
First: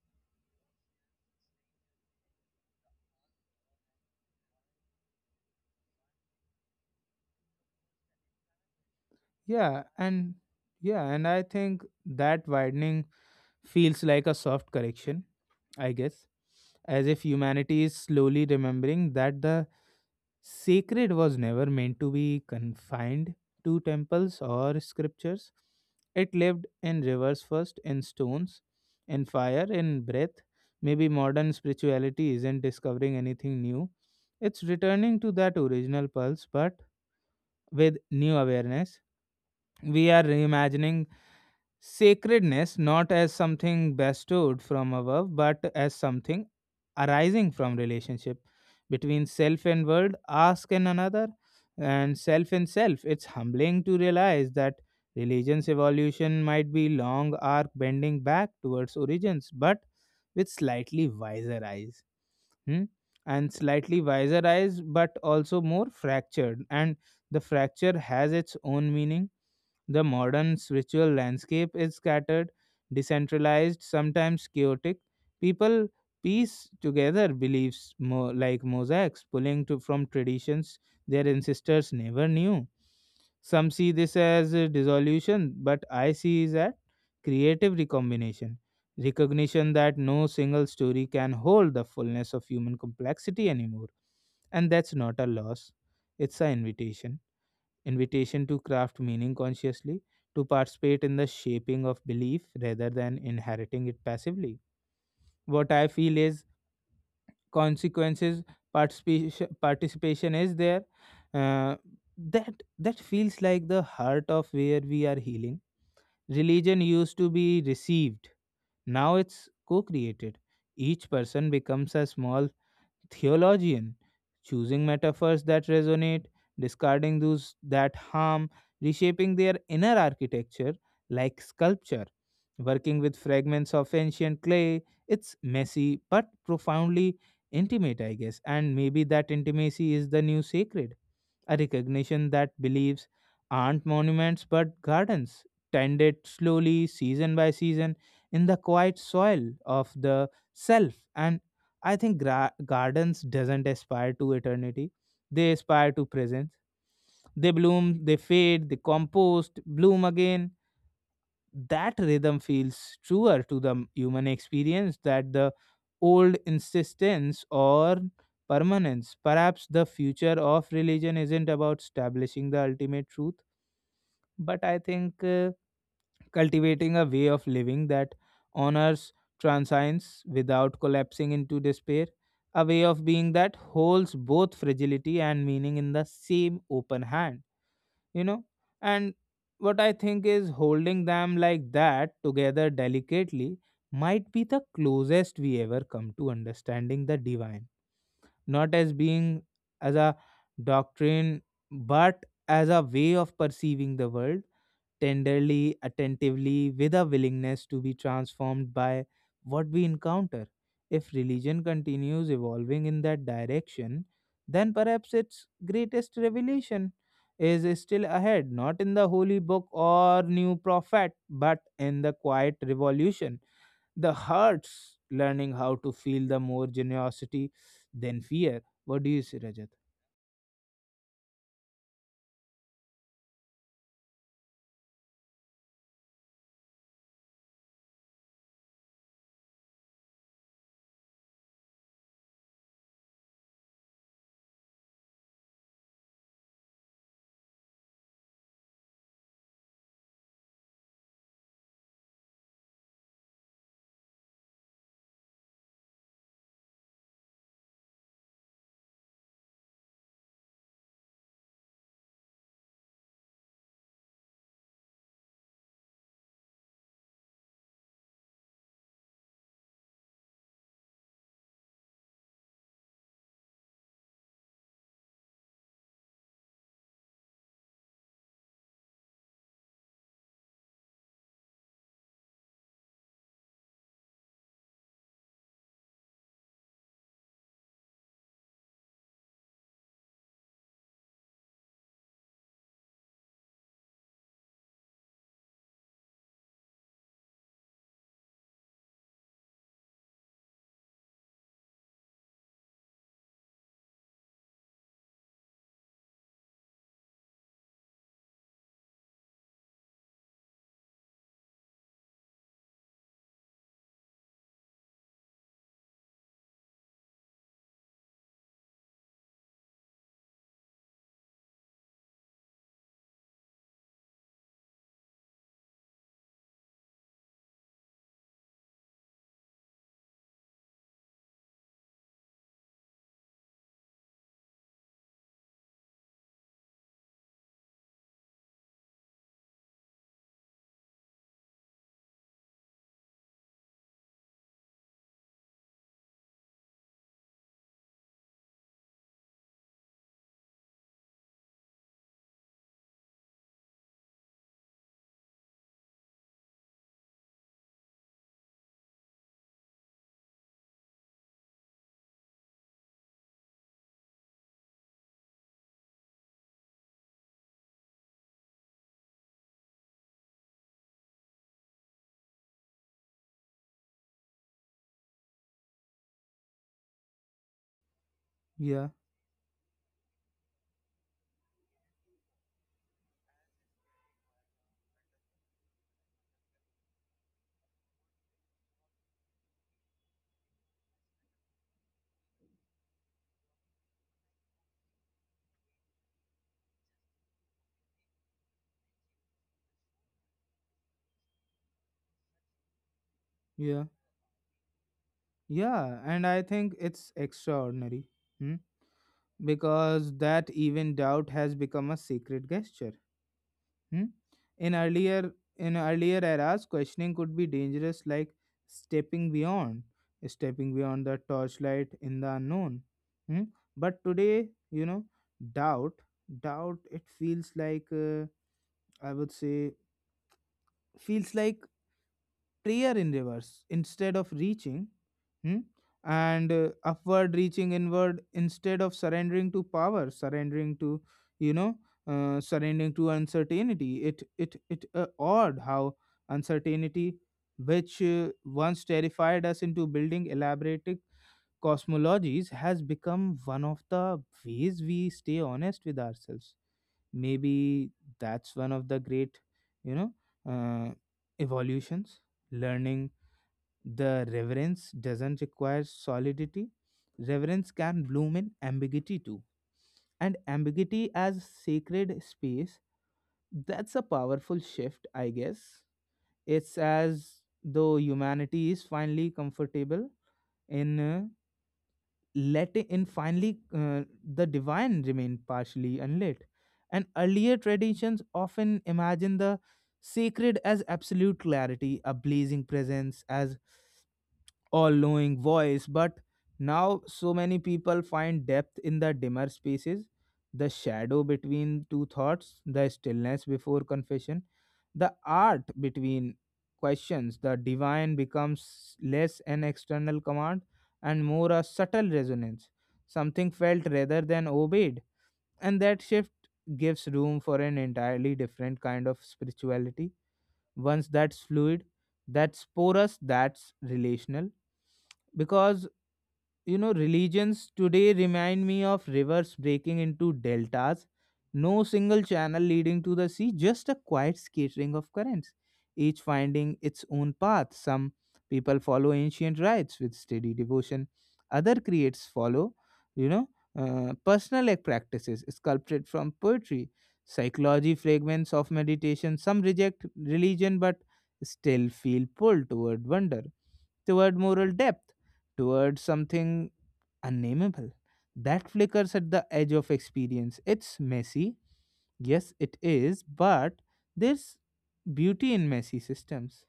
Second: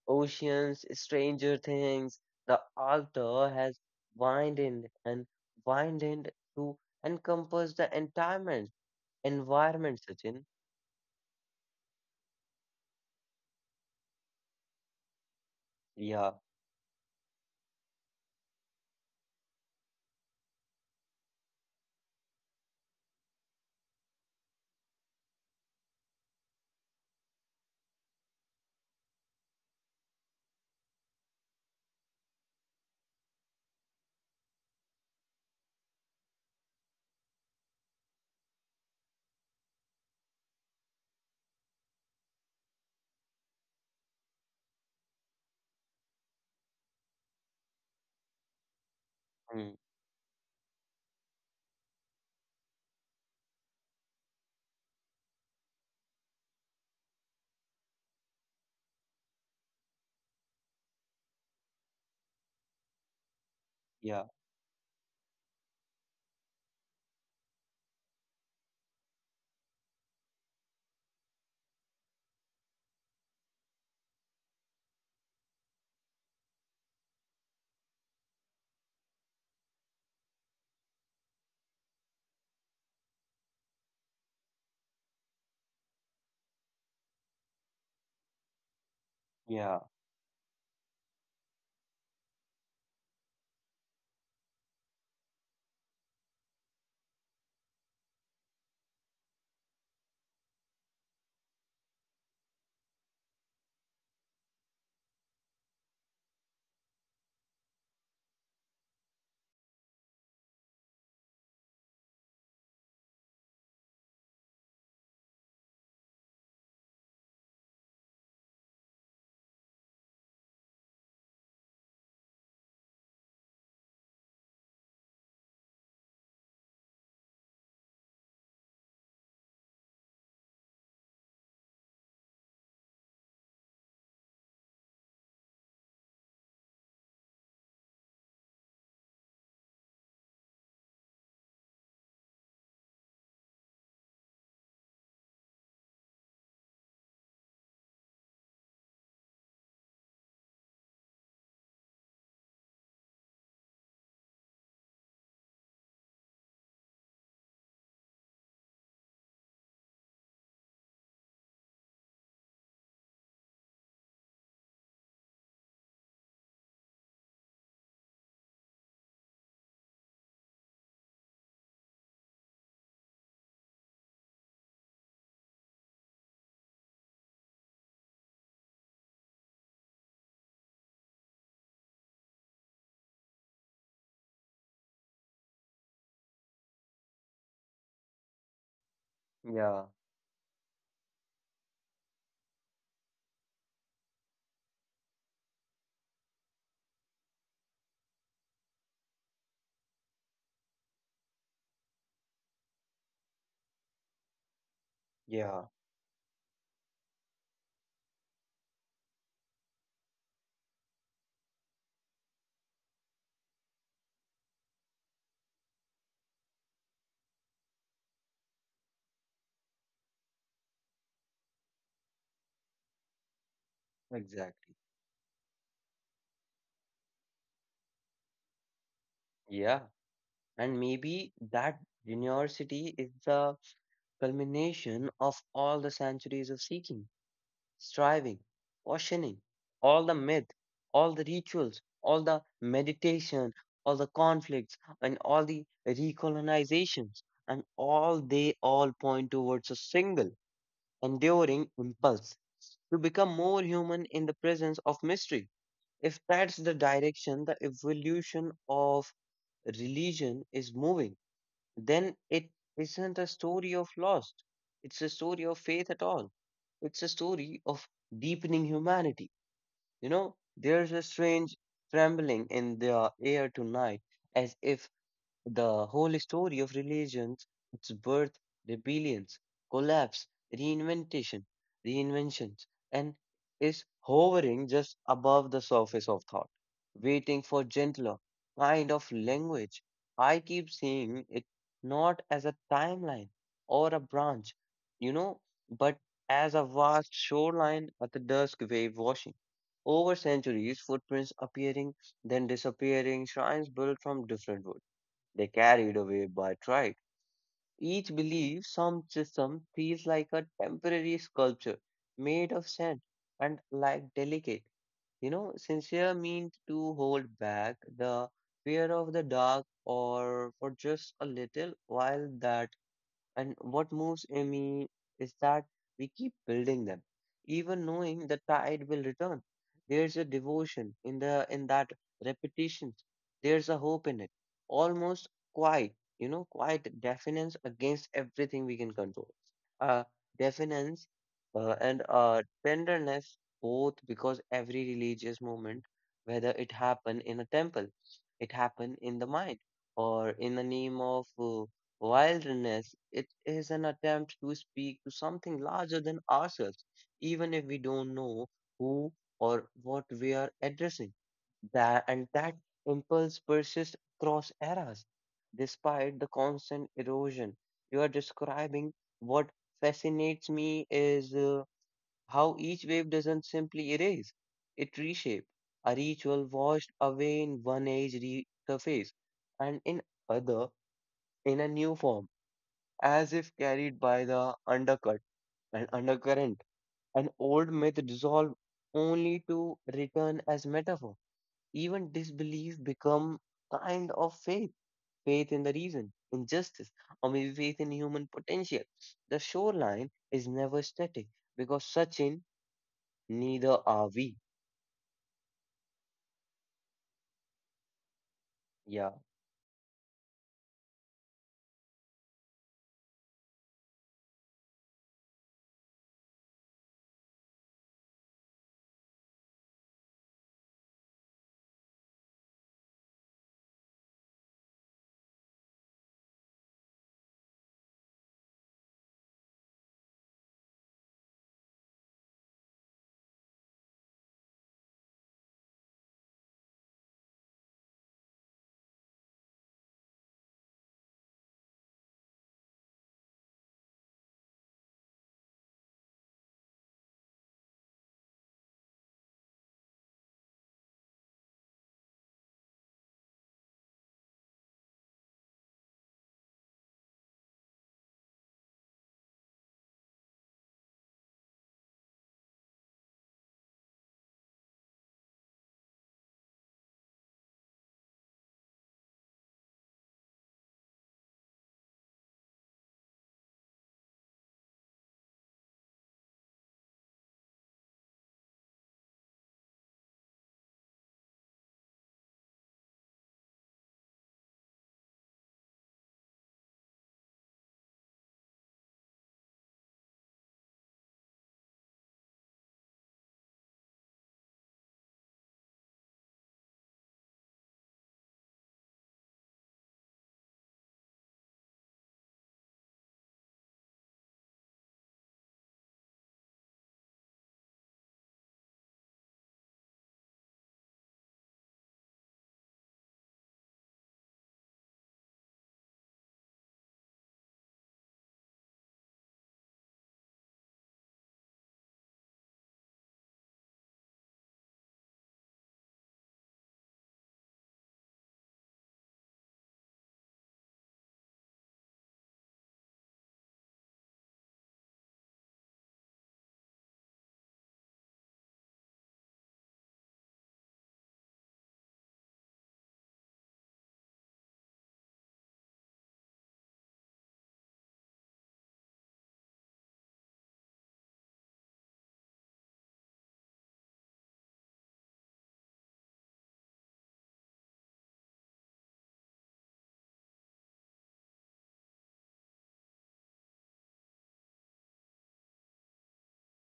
oceans, stranger things. The altar has widened and widened to encompass the entire Yeah, environment, and Sachin. yeah, and I think that widening feels like a soft correction, I guess, Yeah, as if humanity is slowly remembering that the sacred was never meant to be confined to temples or scriptures. It lived in rivers first, in stones, in fire, in breath. Maybe modern spirituality isn't discovering anything new. It's returning to that original pulse, but with new awareness. We are reimagining sacredness not as something bestowed from above, but as something arising from relationship between self mm, and world, ask and another, and self and self. It's humbling to realize that religion's evolution might be long arc bending back towards origins, but with slightly wiser eyes. Hmm. And slightly yeah, wiser eyes, but also more fractured. And the fracture has its own meaning. The modern spiritual landscape is scattered, decentralized, sometimes chaotic. People piece together beliefs more like mosaics, pulling from traditions their ancestors never knew. Some see this as a dissolution, but I see is that creative recombination, recognition yeah, that no single story can hold the fullness of human complexity anymore. And that's not a loss; it's an invitation to craft meaning consciously, to participate in the shaping of belief rather than inheriting it passively. What I feel is consequences. Participation is there, uh, that that feels like the heart of where we are healing. Religion used to be received; now it's co-created. Each person becomes a small theologian, choosing metaphors that resonate, discarding those that harm, reshaping their inner architecture like sculpture, working with fragments of ancient clay. It's messy but profoundly intimate, I guess, and maybe that intimacy is the new sacred, a recognition that beliefs aren't monuments but gardens, tended slowly, season by season, in the quiet soil of the self. And I think gardens doesn't aspire to eternity; they aspire to presence. They bloom, they fade, they compost, bloom again. That rhythm feels truer to the human experience that the old insistence or permanence. Perhaps the future of religion isn't about establishing the ultimate truth, but I think cultivating a way of living that honors transience without collapsing into despair, a way of being that holds both fragility and meaning in the same open hand you know and what yeah, I think is holding them like that together delicately might be the closest we ever come to understanding the divine, not as being, as a doctrine, but as a way of perceiving the world yeah, tenderly, attentively, with a willingness to be transformed by what we encounter. If religion continues evolving in that direction, then perhaps its greatest revelation is still ahead, not in the holy book or new prophet, but in the quiet revolution, the exactly. hearts learning how to feel the more generosity than fear. What do you say, Rajat? Yeah, and maybe that university is the culmination of all the centuries of seeking, striving, questioning, all the myth, all the rituals, all the meditation, all the conflicts, and all the recolonizations, and all they all point towards a single, enduring impulse to become more human in the presence of mystery. If that's the direction the evolution of religion is moving, then it isn't a story of loss. It's a story of faith at all. It's a story of deepening humanity. You know, there's a strange trembling in the air tonight, as if the whole story of religions, its birth, rebellions, collapse, reinvention, reinventions, and is hovering just above the surface of thought, waiting for gentler kind of language. I keep seeing it not as a timeline or a branch, you know, but as a vast shoreline at the dusk wave washing. Over centuries, footprints appearing, then disappearing, shrines built from different wood they carried away by pride. Each belief some system feels like a temporary sculpture made of sand and like delicate. You know, sincere means to hold back the fear of the dark or for just a little while that and what moves me is that we keep building them, even knowing the tide will return. There's a devotion in the in that repetition. There's a hope in it, almost quiet, you know, quiet defiance against everything we can control. Uh, defiance, and tenderness, both because every religious moment, whether it happen in a temple, it happen in the mind, or in the name of Wilderness, it is an attempt to speak to something larger than ourselves, even if we don't know who or what we are addressing. That impulse persists across eras, despite the constant erosion. You are describing what fascinates me is how each wave doesn't simply erase; it reshapes. A ritual washed away in one age Yeah, resurface, and in other in a new form as if carried by the undercut and undercurrent. An old myth dissolved only to return as metaphor. Even disbelief become kind of faith, faith in the reason, in justice, or maybe faith in human potential. The shoreline is never static because, Sachin, neither yeah, are we. yeah, and I think it's extraordinary. Hmm. Yeah, Because that even doubt has become a sacred gesture. Hmm. In earlier in earlier eras, questioning could be dangerous, like stepping beyond, stepping beyond the torchlight in the unknown. Hmm. But today, you know, doubt, doubt. It feels like I would say feels like prayer in reverse. Instead of reaching. Hmm. And upward reaching inward, instead of surrendering to power, surrendering to, you know, surrendering to uncertainty. It odd how uncertainty, which once terrified us into building elaborate cosmologies, has become one of the ways we stay honest with ourselves. Maybe that's one of the great you know uh, evolutions, learning the reverence doesn't require solidity. Reverence can bloom in ambiguity too. And ambiguity as sacred space, that's a powerful shift, I guess. It's as though humanity is finally comfortable in letting, in finally the divine remain partially unlit. And earlier traditions often imagine the sacred as absolute clarity, a blazing presence, as all-knowing voice. But now so many people find depth in the dimmer spaces, the shadow between two thoughts, the stillness before confession, the art between questions. The divine becomes less an external command and more a subtle resonance, something felt rather than obeyed. And that shift gives room for an entirely different kind of spirituality, once that's fluid, that's porous, that's relational. Because, religions today remind me of rivers breaking into deltas, no single channel leading to the sea, just a quiet scattering of currents, each finding its own path. Some people follow ancient rites with steady devotion; other creates follow, you know, personal act practices sculpted from poetry, psychology, fragments of meditation. Some reject religion but still feel pulled toward wonder, toward moral depth, toward something unnameable that flickers at the edge of experience. It's messy, yes it is, but there's beauty in messy systems.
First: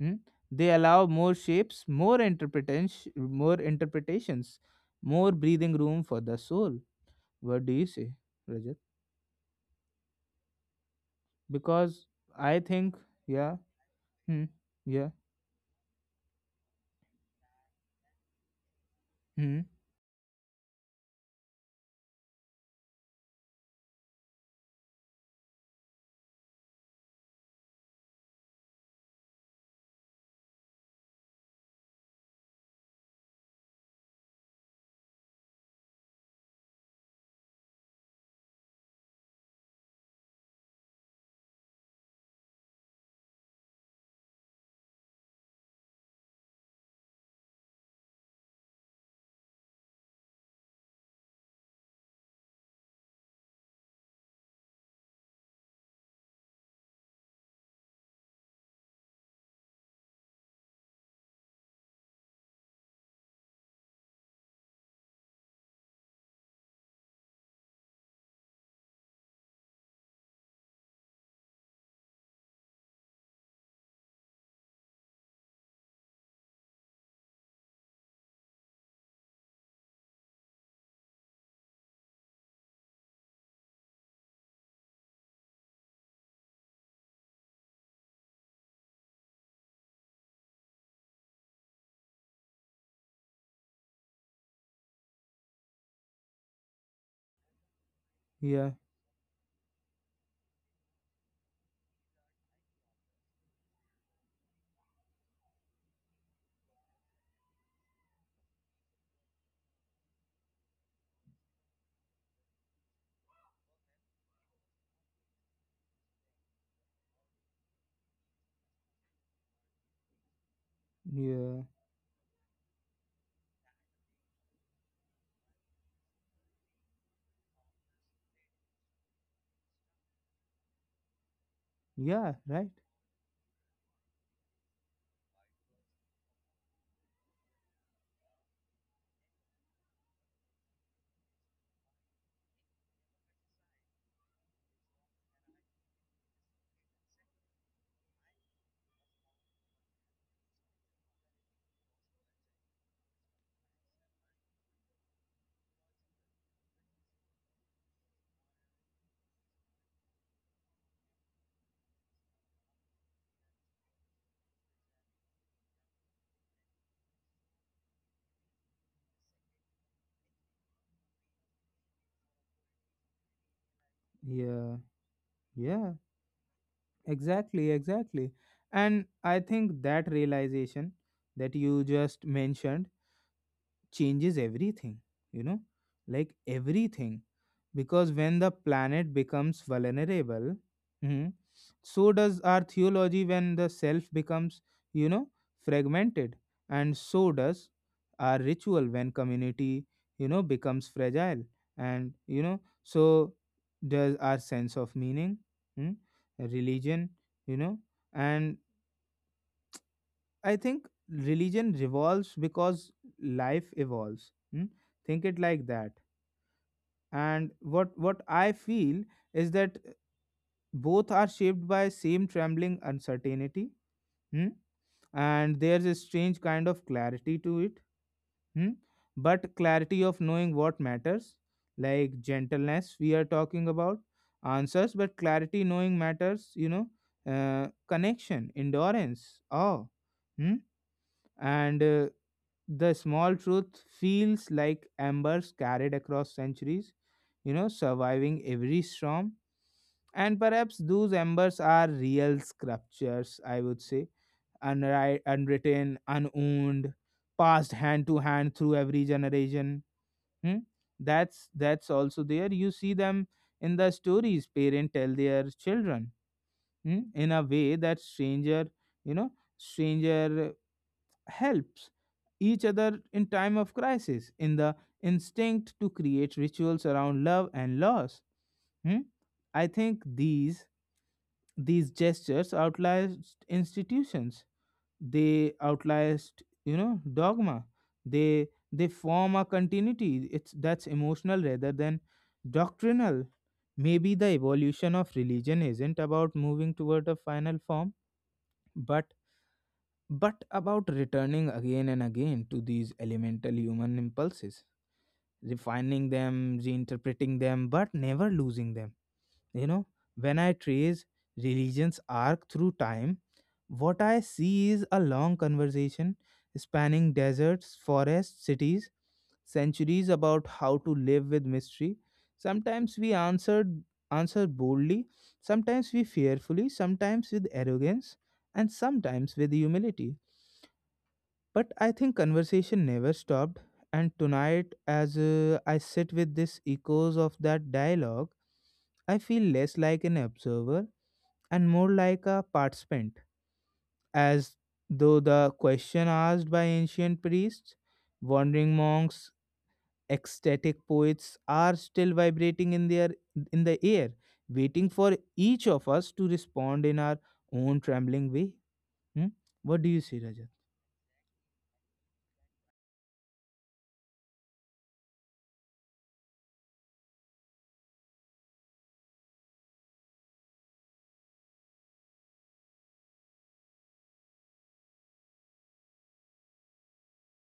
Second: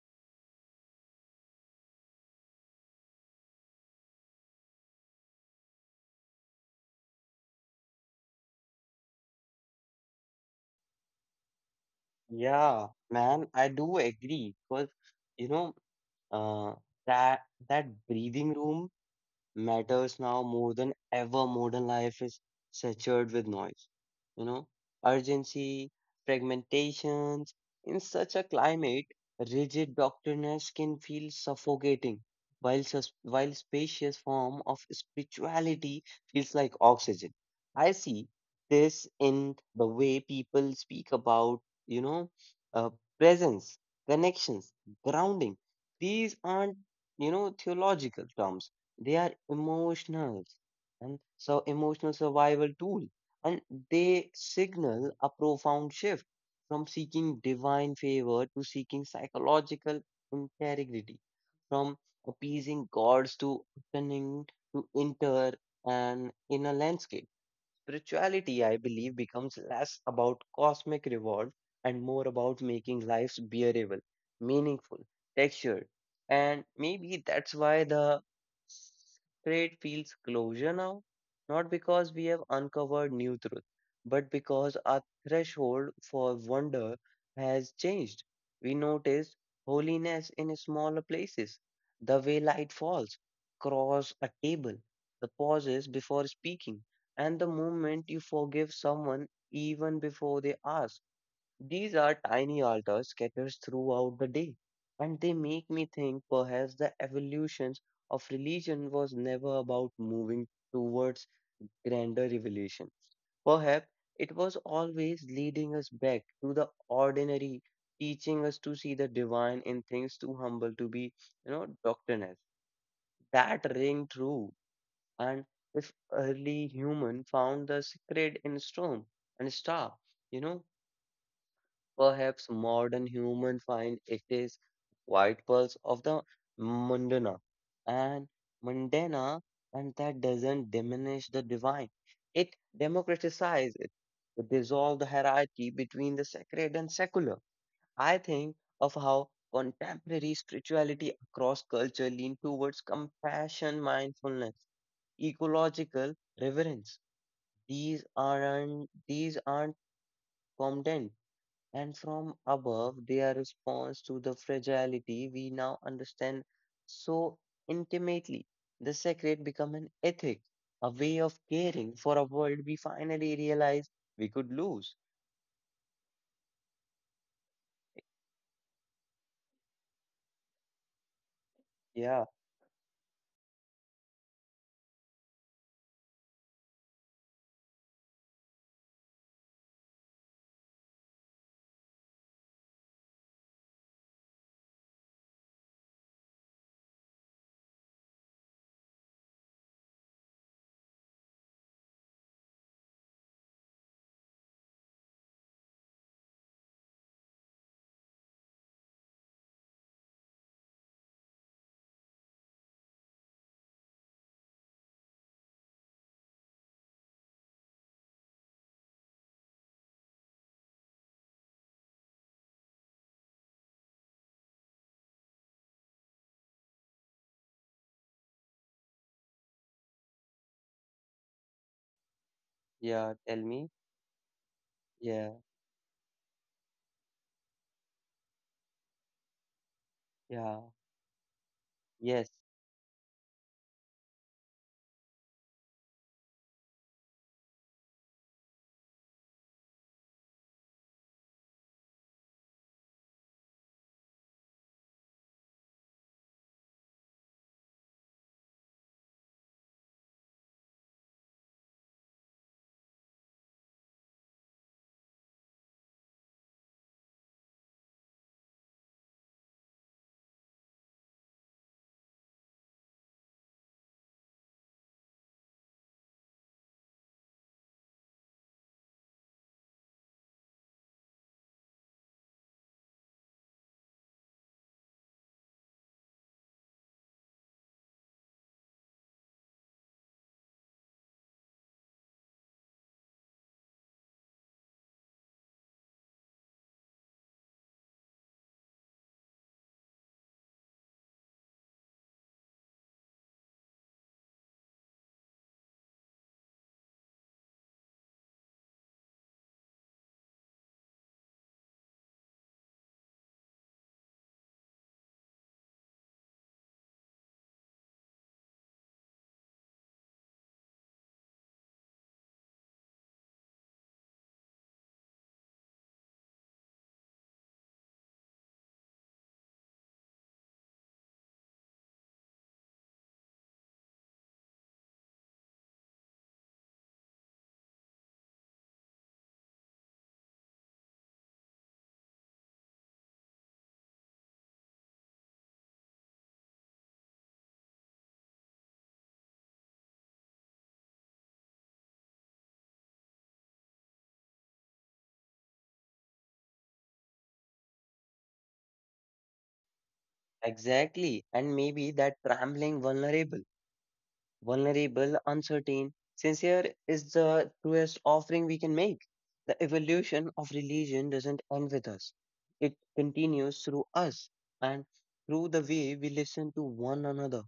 Hmm. They allow more shapes, more interpretations, more breathing room for the soul. What do you say, Rajat? Because I yeah, think, man, yeah, I do hmm, agree because yeah, you know, uh, that that breathing room hmm, matters now more than ever. Modern life is saturated with noise, you know, urgency, fragmentations. In such a climate, rigid doctrines can feel suffocating, while, while spacious form of spirituality feels like oxygen. I see this in the way people speak about, you know, uh, presence, connections, grounding. These aren't, you know, theological terms, they are emotional and so emotional survival tool, and they signal a profound shift from seeking divine favor to seeking psychological integrity, from appeasing gods to turning to enter an inner landscape. Spirituality, I believe, becomes less about cosmic reward and more about making lives bearable, meaningful, textured. And maybe that's why the trade feels closure now, not because we have uncovered new truth, but because our threshold for wonder has changed. We notice holiness in smaller places, the way light falls across a table, the pauses before speaking, and the moment you forgive yeah, someone even before they ask. These are tiny altars scattered throughout the day, and they make me think perhaps the evolutions of religion was never about moving towards grander revelation. Perhaps it was always leading us back to the ordinary, teaching us to see the divine in things too humble to be, you know, yeah, doctrinal. That ring true, and if early human found the secret in storm and star, you know, yeah, perhaps right, modern human find it is white pulse of the Mundana and Mundana, and that doesn't diminish the divine. It democratizes it. It dissolves the hierarchy between the sacred and secular. I think of how contemporary spirituality across culture lean towards compassion, mindfulness, ecological reverence. These aren't condemned, and from above they are response to the fragility we now understand so intimately. The sacred become an ethic, a way of caring for a world we finally realize we could yeah, lose. yeah, exactly, exactly. And I think that realization that you Yeah, just mentioned changes everything, you know, like everything. Because when the planet becomes vulnerable, mhm, so does our theology. When the self becomes, you know, fragmented. And so does our ritual when community, becomes fragile. And, you know, so does our sense of meaning, mm, religion, you know, and I think religion revolves because life evolves. Hmm. Think it like that. And what I feel is that both are shaped by same trembling uncertainty. Hmm. And there's a strange kind of clarity to it. Hmm. But clarity of knowing what matters, like gentleness yeah, we are tell me. talking about, answers, but Yeah, clarity knowing matters. Uh, connection, endurance, awe. Hmm. yeah, And yes, the small truth feels like embers carried across centuries, surviving every storm. And perhaps those embers are real sculptures, I would say, unwritten, unowned, passed hand to hand through every generation. Hmm. That's also there. You see them in the stories parents tell their children. Hmm. In a way that stranger, you know stranger helps each other in time of crisis, in the instinct to create rituals around love and loss. Hmm? I think these gestures outlast institutions. They outlast, dogma. They form a continuity it's that's emotional rather than doctrinal. Maybe the evolution of religion isn't about moving toward a final form, but but about returning again and again to these elemental human impulses, refining them, reinterpreting them, but never losing them. You know, when I trace religion's arc through time, what I see is a long conversation spanning deserts, forests, cities, centuries, about how to live with mystery. Sometimes we answer boldly, sometimes we fearfully, sometimes with arrogance, and sometimes with humility, but I think conversation never stopped. And tonight, as I sit with these echoes of that dialogue, I feel less like an observer and more like a participant, as though the question asked by ancient priests, wandering monks, ecstatic poets are still vibrating in their in the air, waiting for each of us to respond in our own trembling way. Hmm? What do you say, Rajat? exactly. And maybe that trembling vulnerable, uncertain. Sincere is the truest offering we can make. The evolution of religion doesn't end with us, it continues through us and through the way we listen to one another,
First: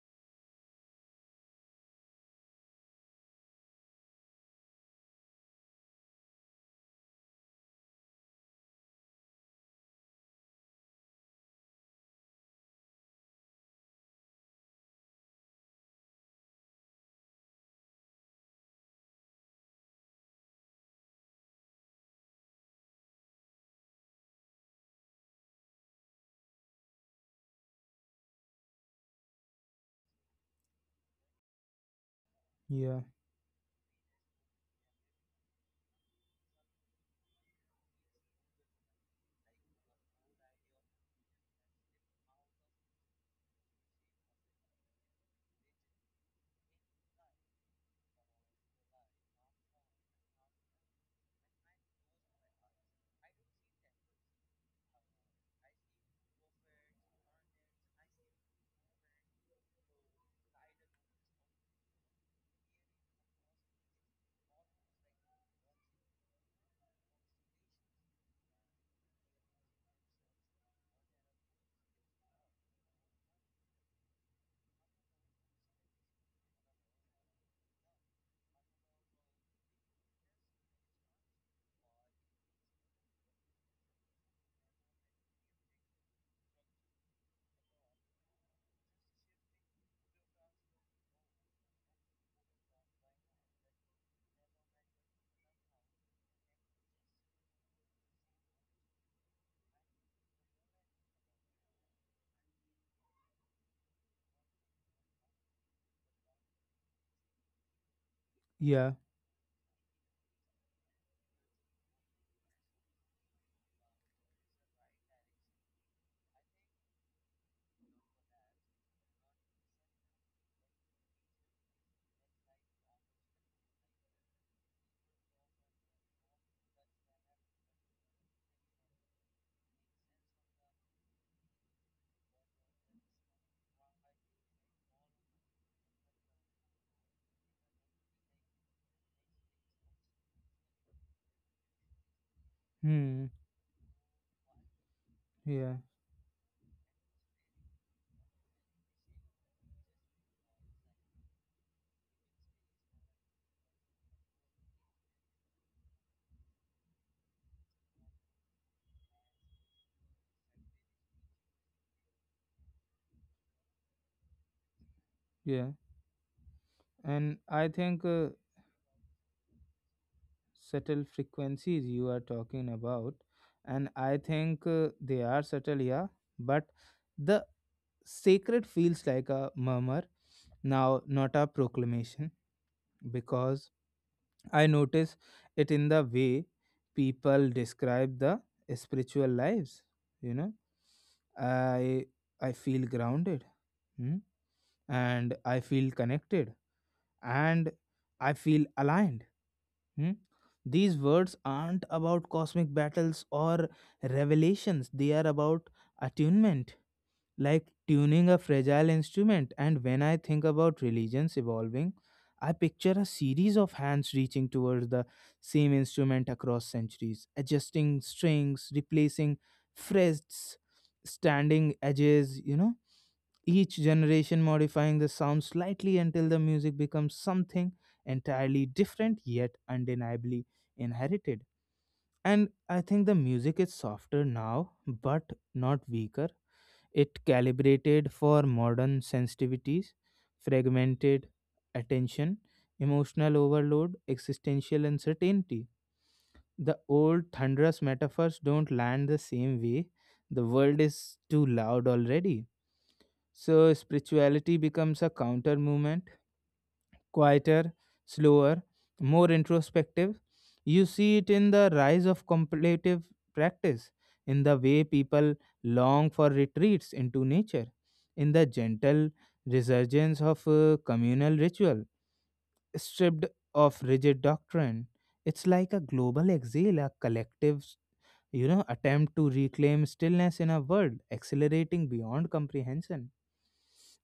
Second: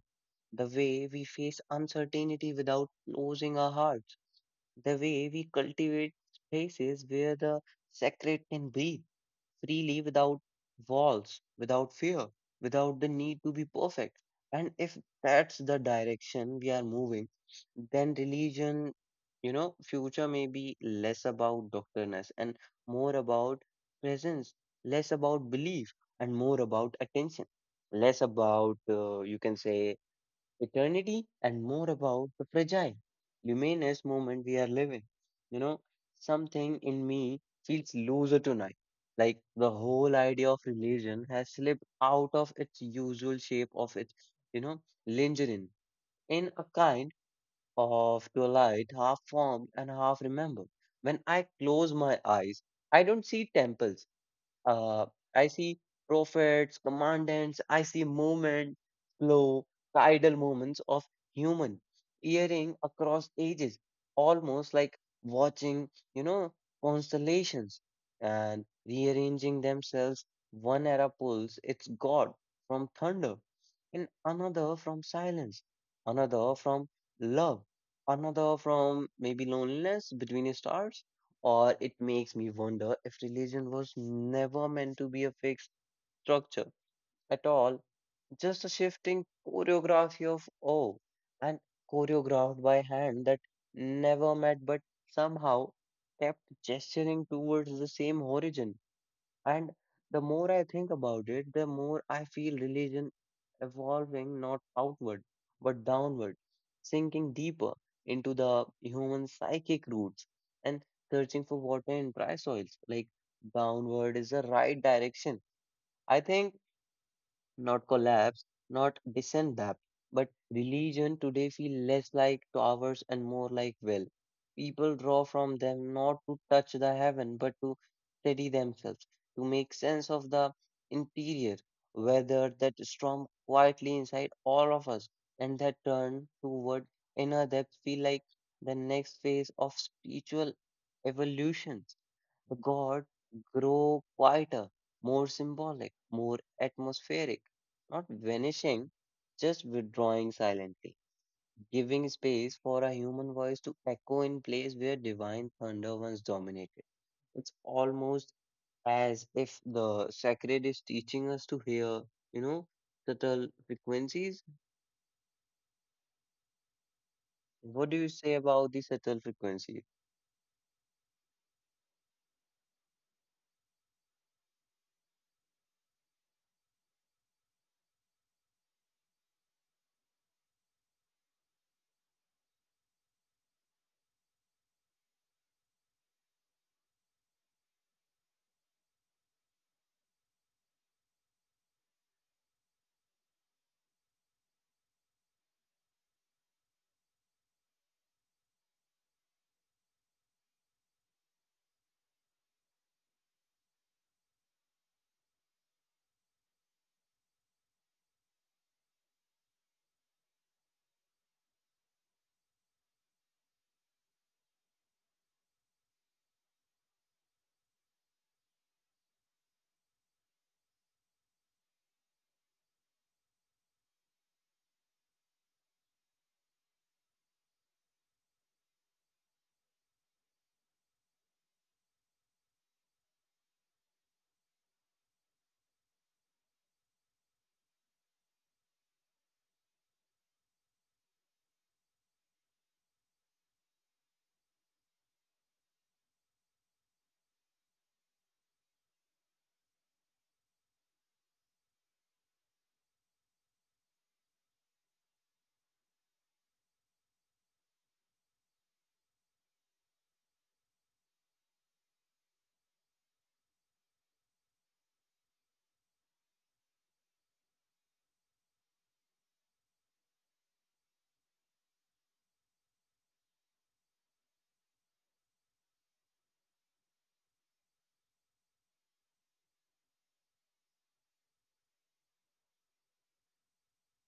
the way we face uncertainty without losing our hearts, the way we cultivate spaces where the sacred can breathe freely without walls, without fear, without the need to be perfect. And if that's the direction we are moving, then religion, you know, future may be less about doctrineness and more about presence, less about belief and more about attention, less about, you can say, eternity and more about the fragile, Yeah. luminous moment we are living. You know, something in me feels looser tonight. Like the whole idea of religion has slipped out of its usual shape of its, you know, lingering in a kind of twilight, half formed and half remembered. When I close my eyes, I don't see temples. Uh, I see prophets, commandants, I see movement, slow, tidal movements of human earring across ages, almost like watching, you know, constellations and rearranging themselves. One era pulls its God from thunder, and another from silence, another from love, another from maybe loneliness between stars, or it makes me wonder if religion was never meant to be a fixed structure at all, just a shifting choreography of oh, and choreographed by hand that never met but somehow kept gesturing towards the same origin. And the more I think about it, the more I feel religion evolving not outward, but downward, sinking deeper into the Yeah. human psychic roots and searching for water in dry soils. Like downward is the right direction. I think not collapse, not descend depth. But religion today feel less like towers and more like well. People draw from them not to touch the heaven, but to steady themselves, to make sense of the interior, whether that storm quietly inside all of us, and that turn toward inner depth feel like the next phase of spiritual evolution. The God Hmm. grow quieter, more Yeah. symbolic, more atmospheric, not vanishing, just withdrawing silently, giving space for a human voice to echo in place where divine thunder once dominated. It's almost as if the sacred is teaching us to hear, you know, subtle frequencies. Yeah, and I What do you think say about the subtle frequencies? subtle frequencies you are talking about, and I think they are subtle, yeah, but the sacred feels like a murmur now, not a proclamation, because I notice it in the way people describe the spiritual lives, you know. I I feel grounded, hmm, and I feel connected, and I feel aligned. Hmm? These words aren't about cosmic battles or revelations, they are about attunement, like tuning a fragile instrument. And when I think about religions evolving, I picture a series of hands reaching towards the same instrument across centuries, adjusting strings, replacing frets, standing edges, you know, each generation modifying the sound slightly until the music becomes something entirely different yet undeniably inherited. And I think the music is softer now, but not weaker. It calibrated for modern sensitivities, fragmented attention, emotional overload, existential uncertainty. The old thunderous metaphors don't land the same way. The world is too loud already. So spirituality becomes a counter movement, quieter, slower, more introspective. You see it in the rise of contemplative practice, in the way people long for retreats into nature, in the gentle resurgence of communal ritual, stripped of rigid doctrine. It's like a global exhale, a collective, you know, attempt to reclaim stillness in a world accelerating beyond comprehension.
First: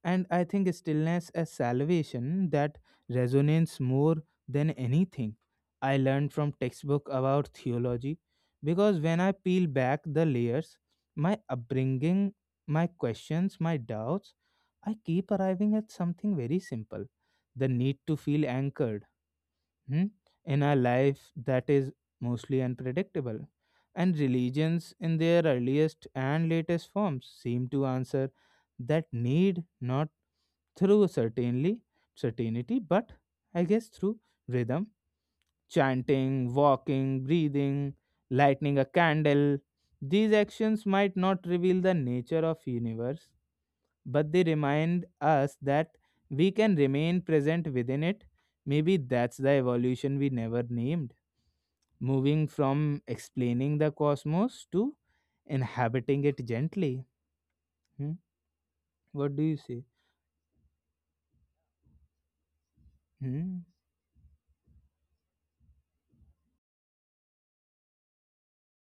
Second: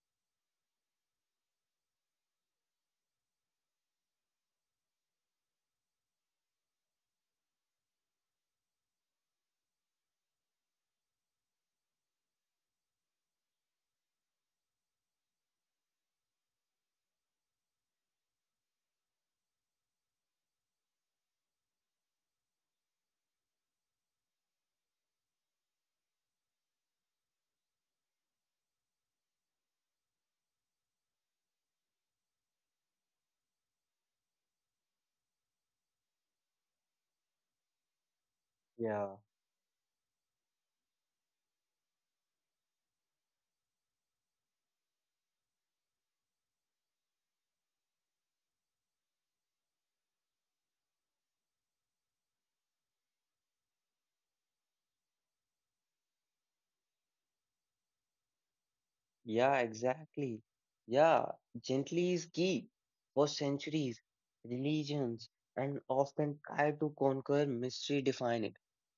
And I think stillness as salvation, that resonates more than anything I learned from textbook about theology, because when I peel back the layers, my upbringing, my questions, my doubts, I keep arriving at something very simple: the need to feel anchored, hmm, in a life that is mostly unpredictable. And religions, in their earliest and latest forms, seem to answer that need not through certainly certainty, but I guess through rhythm, chanting, walking, breathing, lighting a Yeah. candle. These actions might not reveal the nature of universe, but they remind us that we can remain present within it. Maybe that's the evolution we never named. Moving from explaining the cosmos to inhabiting it gently. Hmm? What do you Yeah, say? exactly. Yeah, gently is key. For Hmm? centuries, religions and often try to conquer mystery, define it,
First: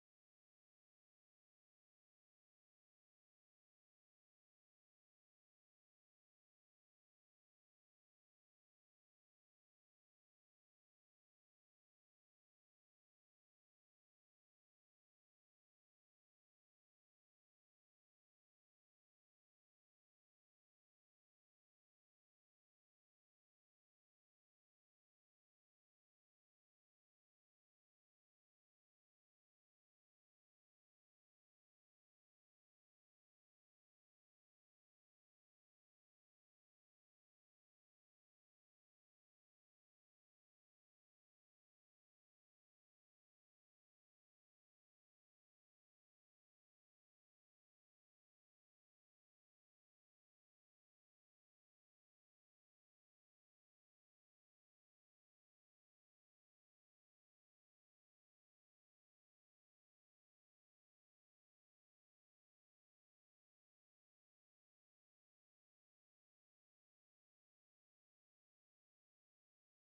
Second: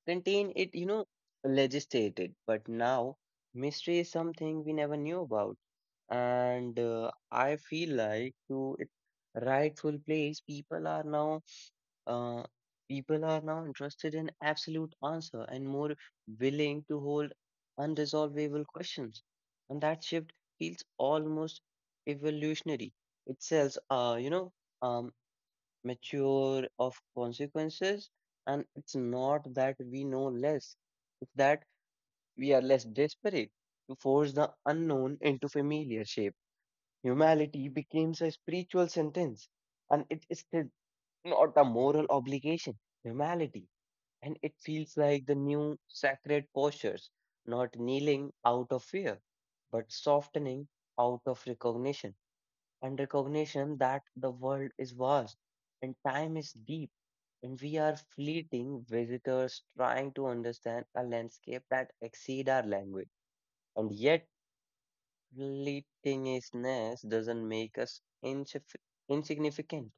contain it, legislate it. But now, mystery is something we never knew about. And I feel like to its rightful place, uh, people are now interested in absolute answer and more willing to hold unresolvable questions. And that shift feels almost evolutionary. It says, um, mature of consequences, and it's not that we know less, it's that we are less desperate to force the unknown into familiar shape. Humanity becomes a spiritual sentence, and it is still not a moral obligation, humility. And it feels like the new sacred postures, not kneeling out of fear, but softening out of recognition. And recognition that the world is vast and time is deep, and we are fleeting visitors trying to understand a landscape that exceed our language. And yet, fleetingness doesn't make us insignificant.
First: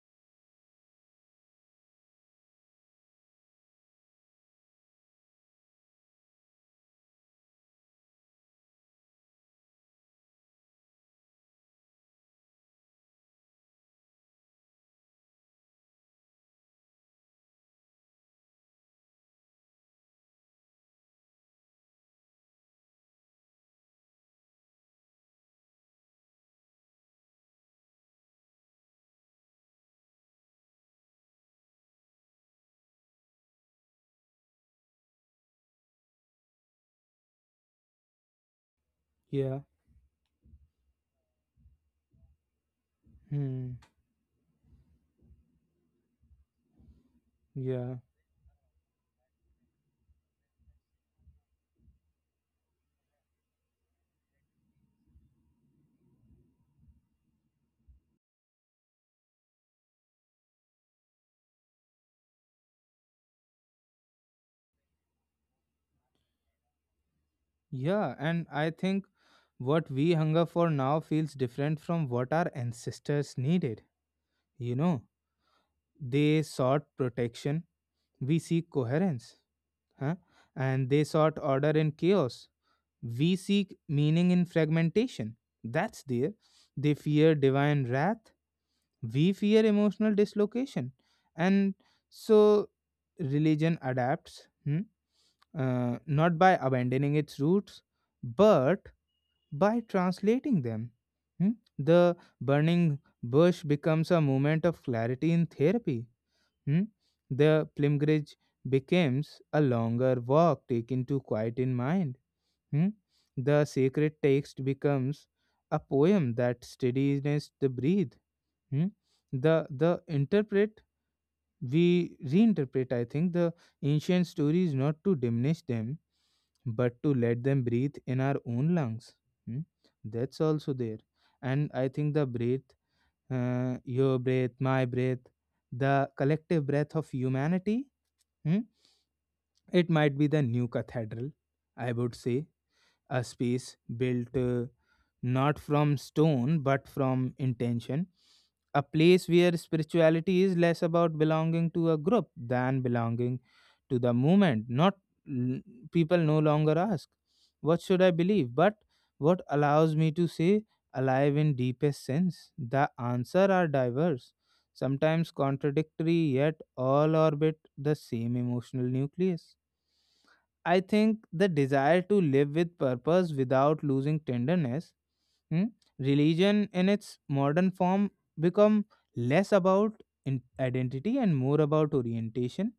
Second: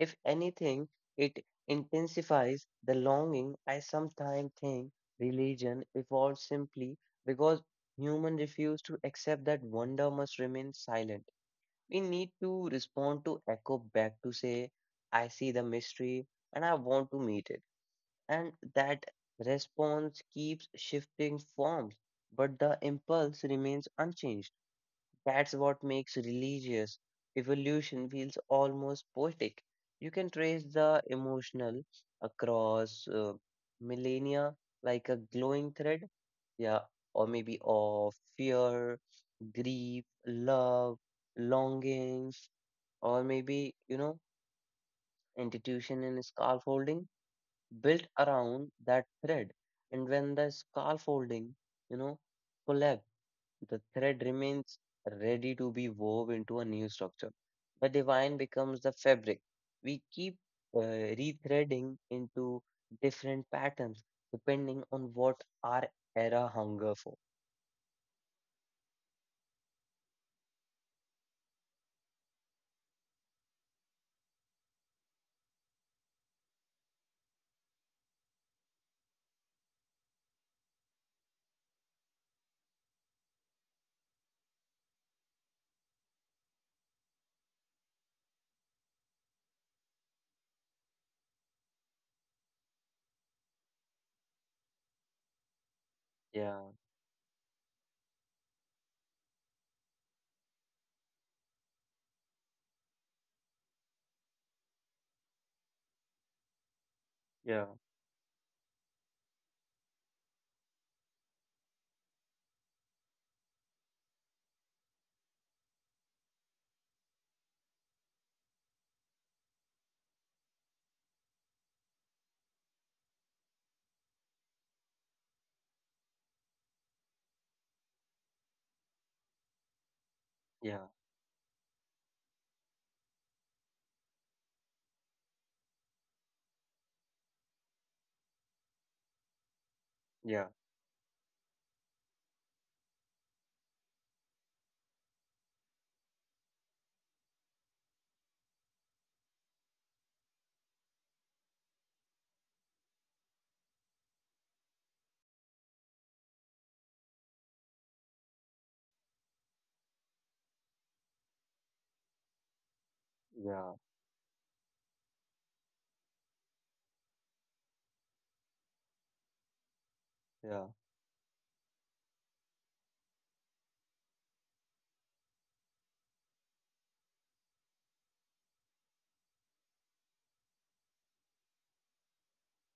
If anything, it intensifies the longing. I sometimes think religion evolved simply because humans refuse to accept that wonder must remain silent. We need to respond to echo back to say, I see the mystery and I want to meet it. And that response keeps shifting forms, but the impulse remains unchanged. That's what makes religious evolution feels almost poetic. You can trace the emotional across millennia like a glowing thread, yeah, or maybe of fear, Yeah. grief, love, longing, or maybe, Hmm. Institution and scaffolding Yeah. built around that thread. And when the scaffolding, you know, collapse the thread remains ready to be wove into a new structure. The divine becomes the fabric. We keep uh, rethreading into different patterns depending on what our era hunger for. Yeah. And I think what we hunger for now feels different from what our ancestors needed. You know, they sought protection, we seek coherence. Huh? And they sought order in chaos. We seek meaning in fragmentation. That's there. They fear divine wrath. We fear emotional dislocation. And so religion adapts, hmm, not by Yeah, abandoning its roots, but by translating them. Hmm. The burning bush becomes a moment of clarity in therapy. Hmm? yeah, The pilgrimage becomes a longer walk taken to quiet in mind. Hmm? The sacred text becomes a poem that steadies the breath. Hmm? The interpret We reinterpret, I think, the ancient stories not to diminish them, but to let them breathe in our own lungs. Hmm? That's also yeah, there. And I think the breath, your breath, my breath, the collective breath of humanity. Hmm? It might be the yeah, new cathedral, I would say, a space built, not from stone but from intention, a place where spirituality is less about belonging to a group than belonging to the movement. Not l- People no longer ask, "What should I believe?" but what allows me to say alive in deepest sense. The answer are yeah, diverse, sometimes contradictory, yet all orbit the same emotional nucleus. yeah. I think the desire to live with purpose without losing tenderness, hmm, religion in its modern form become less about identity and more about orientation,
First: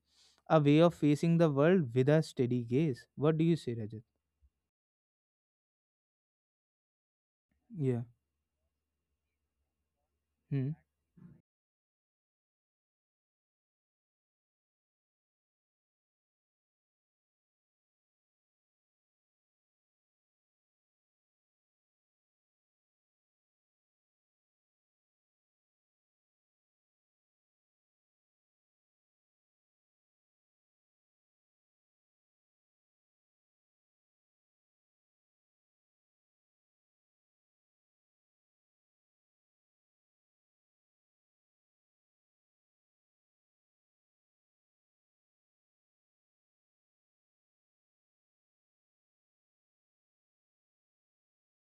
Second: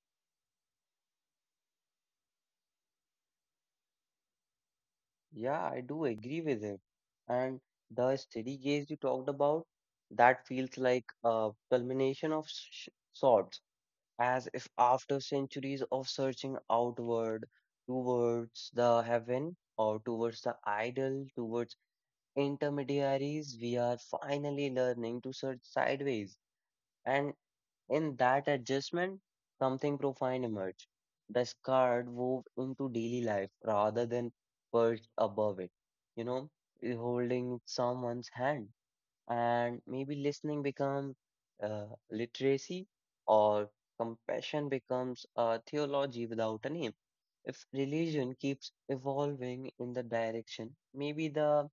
a way of facing the world with a steady gaze. What do you say, Rajat? Yeah, I do agree with it. And Yeah. the steady gaze you talked about, that Hmm. feels like a culmination of sorts. As if after centuries of searching outward towards the heaven or towards the idol, towards intermediaries, we are finally learning to search sideways. And in that adjustment, something profound emerged. The scar wove into daily life rather than perched above it, you know, holding someone's hand and maybe listening becomes uh, literacy or compassion becomes a theology without a name. If religion keeps evolving in the direction, maybe the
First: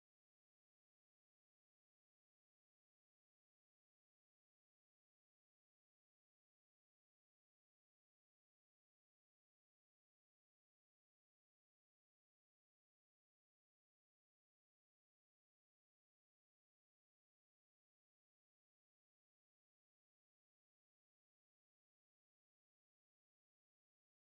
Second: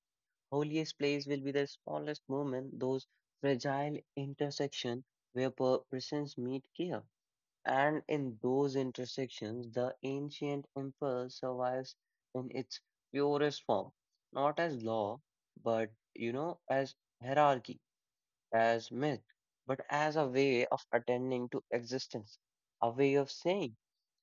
holiest place will be the smallest moment, those fragile intersection where persons meet care. And in those intersections, the ancient impulse survives in its purest form, not as law, but as hierarchy as myth, but as a way of attending to existence, a way of saying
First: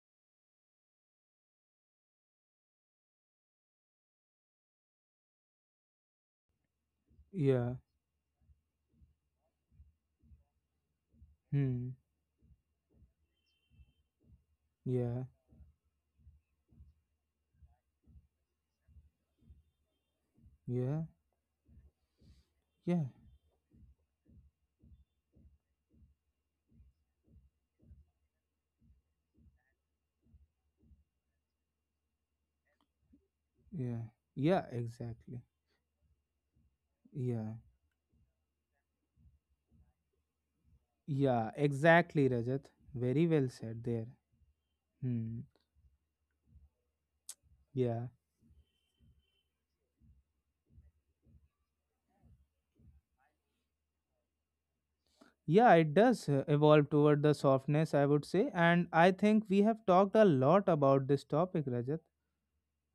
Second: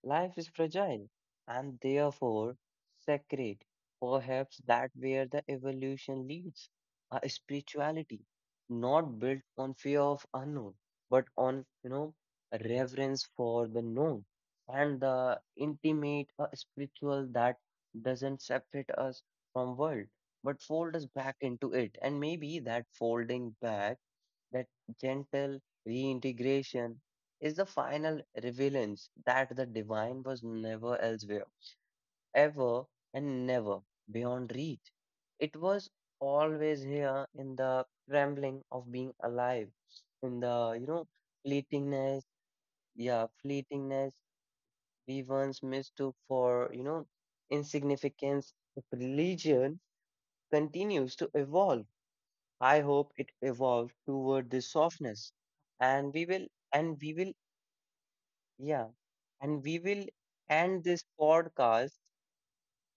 life is fragile and therefore sacred. Perhaps that where the evolution leads, a Yeah. spirituality not built on fear of unknown, but on Hmm. Reverence for the known and Yeah. the intimate a spiritual that doesn't separate us from world but fold Yeah. us back into it and maybe that Yeah. folding back that gentle reintegration is the final relevance that the divine was never elsewhere, ever and never Yeah. beyond Yeah. reach. Exactly. It was always here Yeah. in the trembling of being alive, in the Yeah. fleetingness, Exactly, Rajat. yeah, Very well said there. fleetingness we Hmm. once mistook for Yeah, insignificance. If religion continues to evolve I hope it evolves toward this softness. Yeah, it And we does will, evolve and we toward will, the softness, I would say. yeah, And I think and we we have will talked a lot end this about this topic, podcast. Rajat.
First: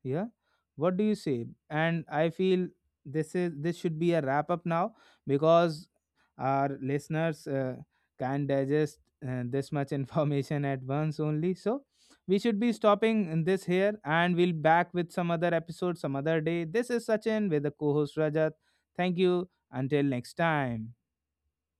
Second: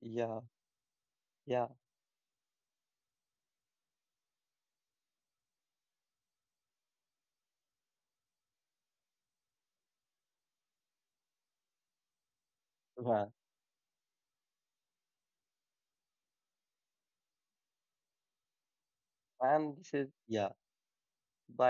Yeah. Yeah, What do you say? yeah, And I feel this is this should be a wrap up now, because our listeners can digest this much information at once only. So we should be yeah. stopping in this here, and we'll back with some other episode some other day. This is Sachin with the co-host Rajat. Thank you. And this Until is, next yeah. time. Bye.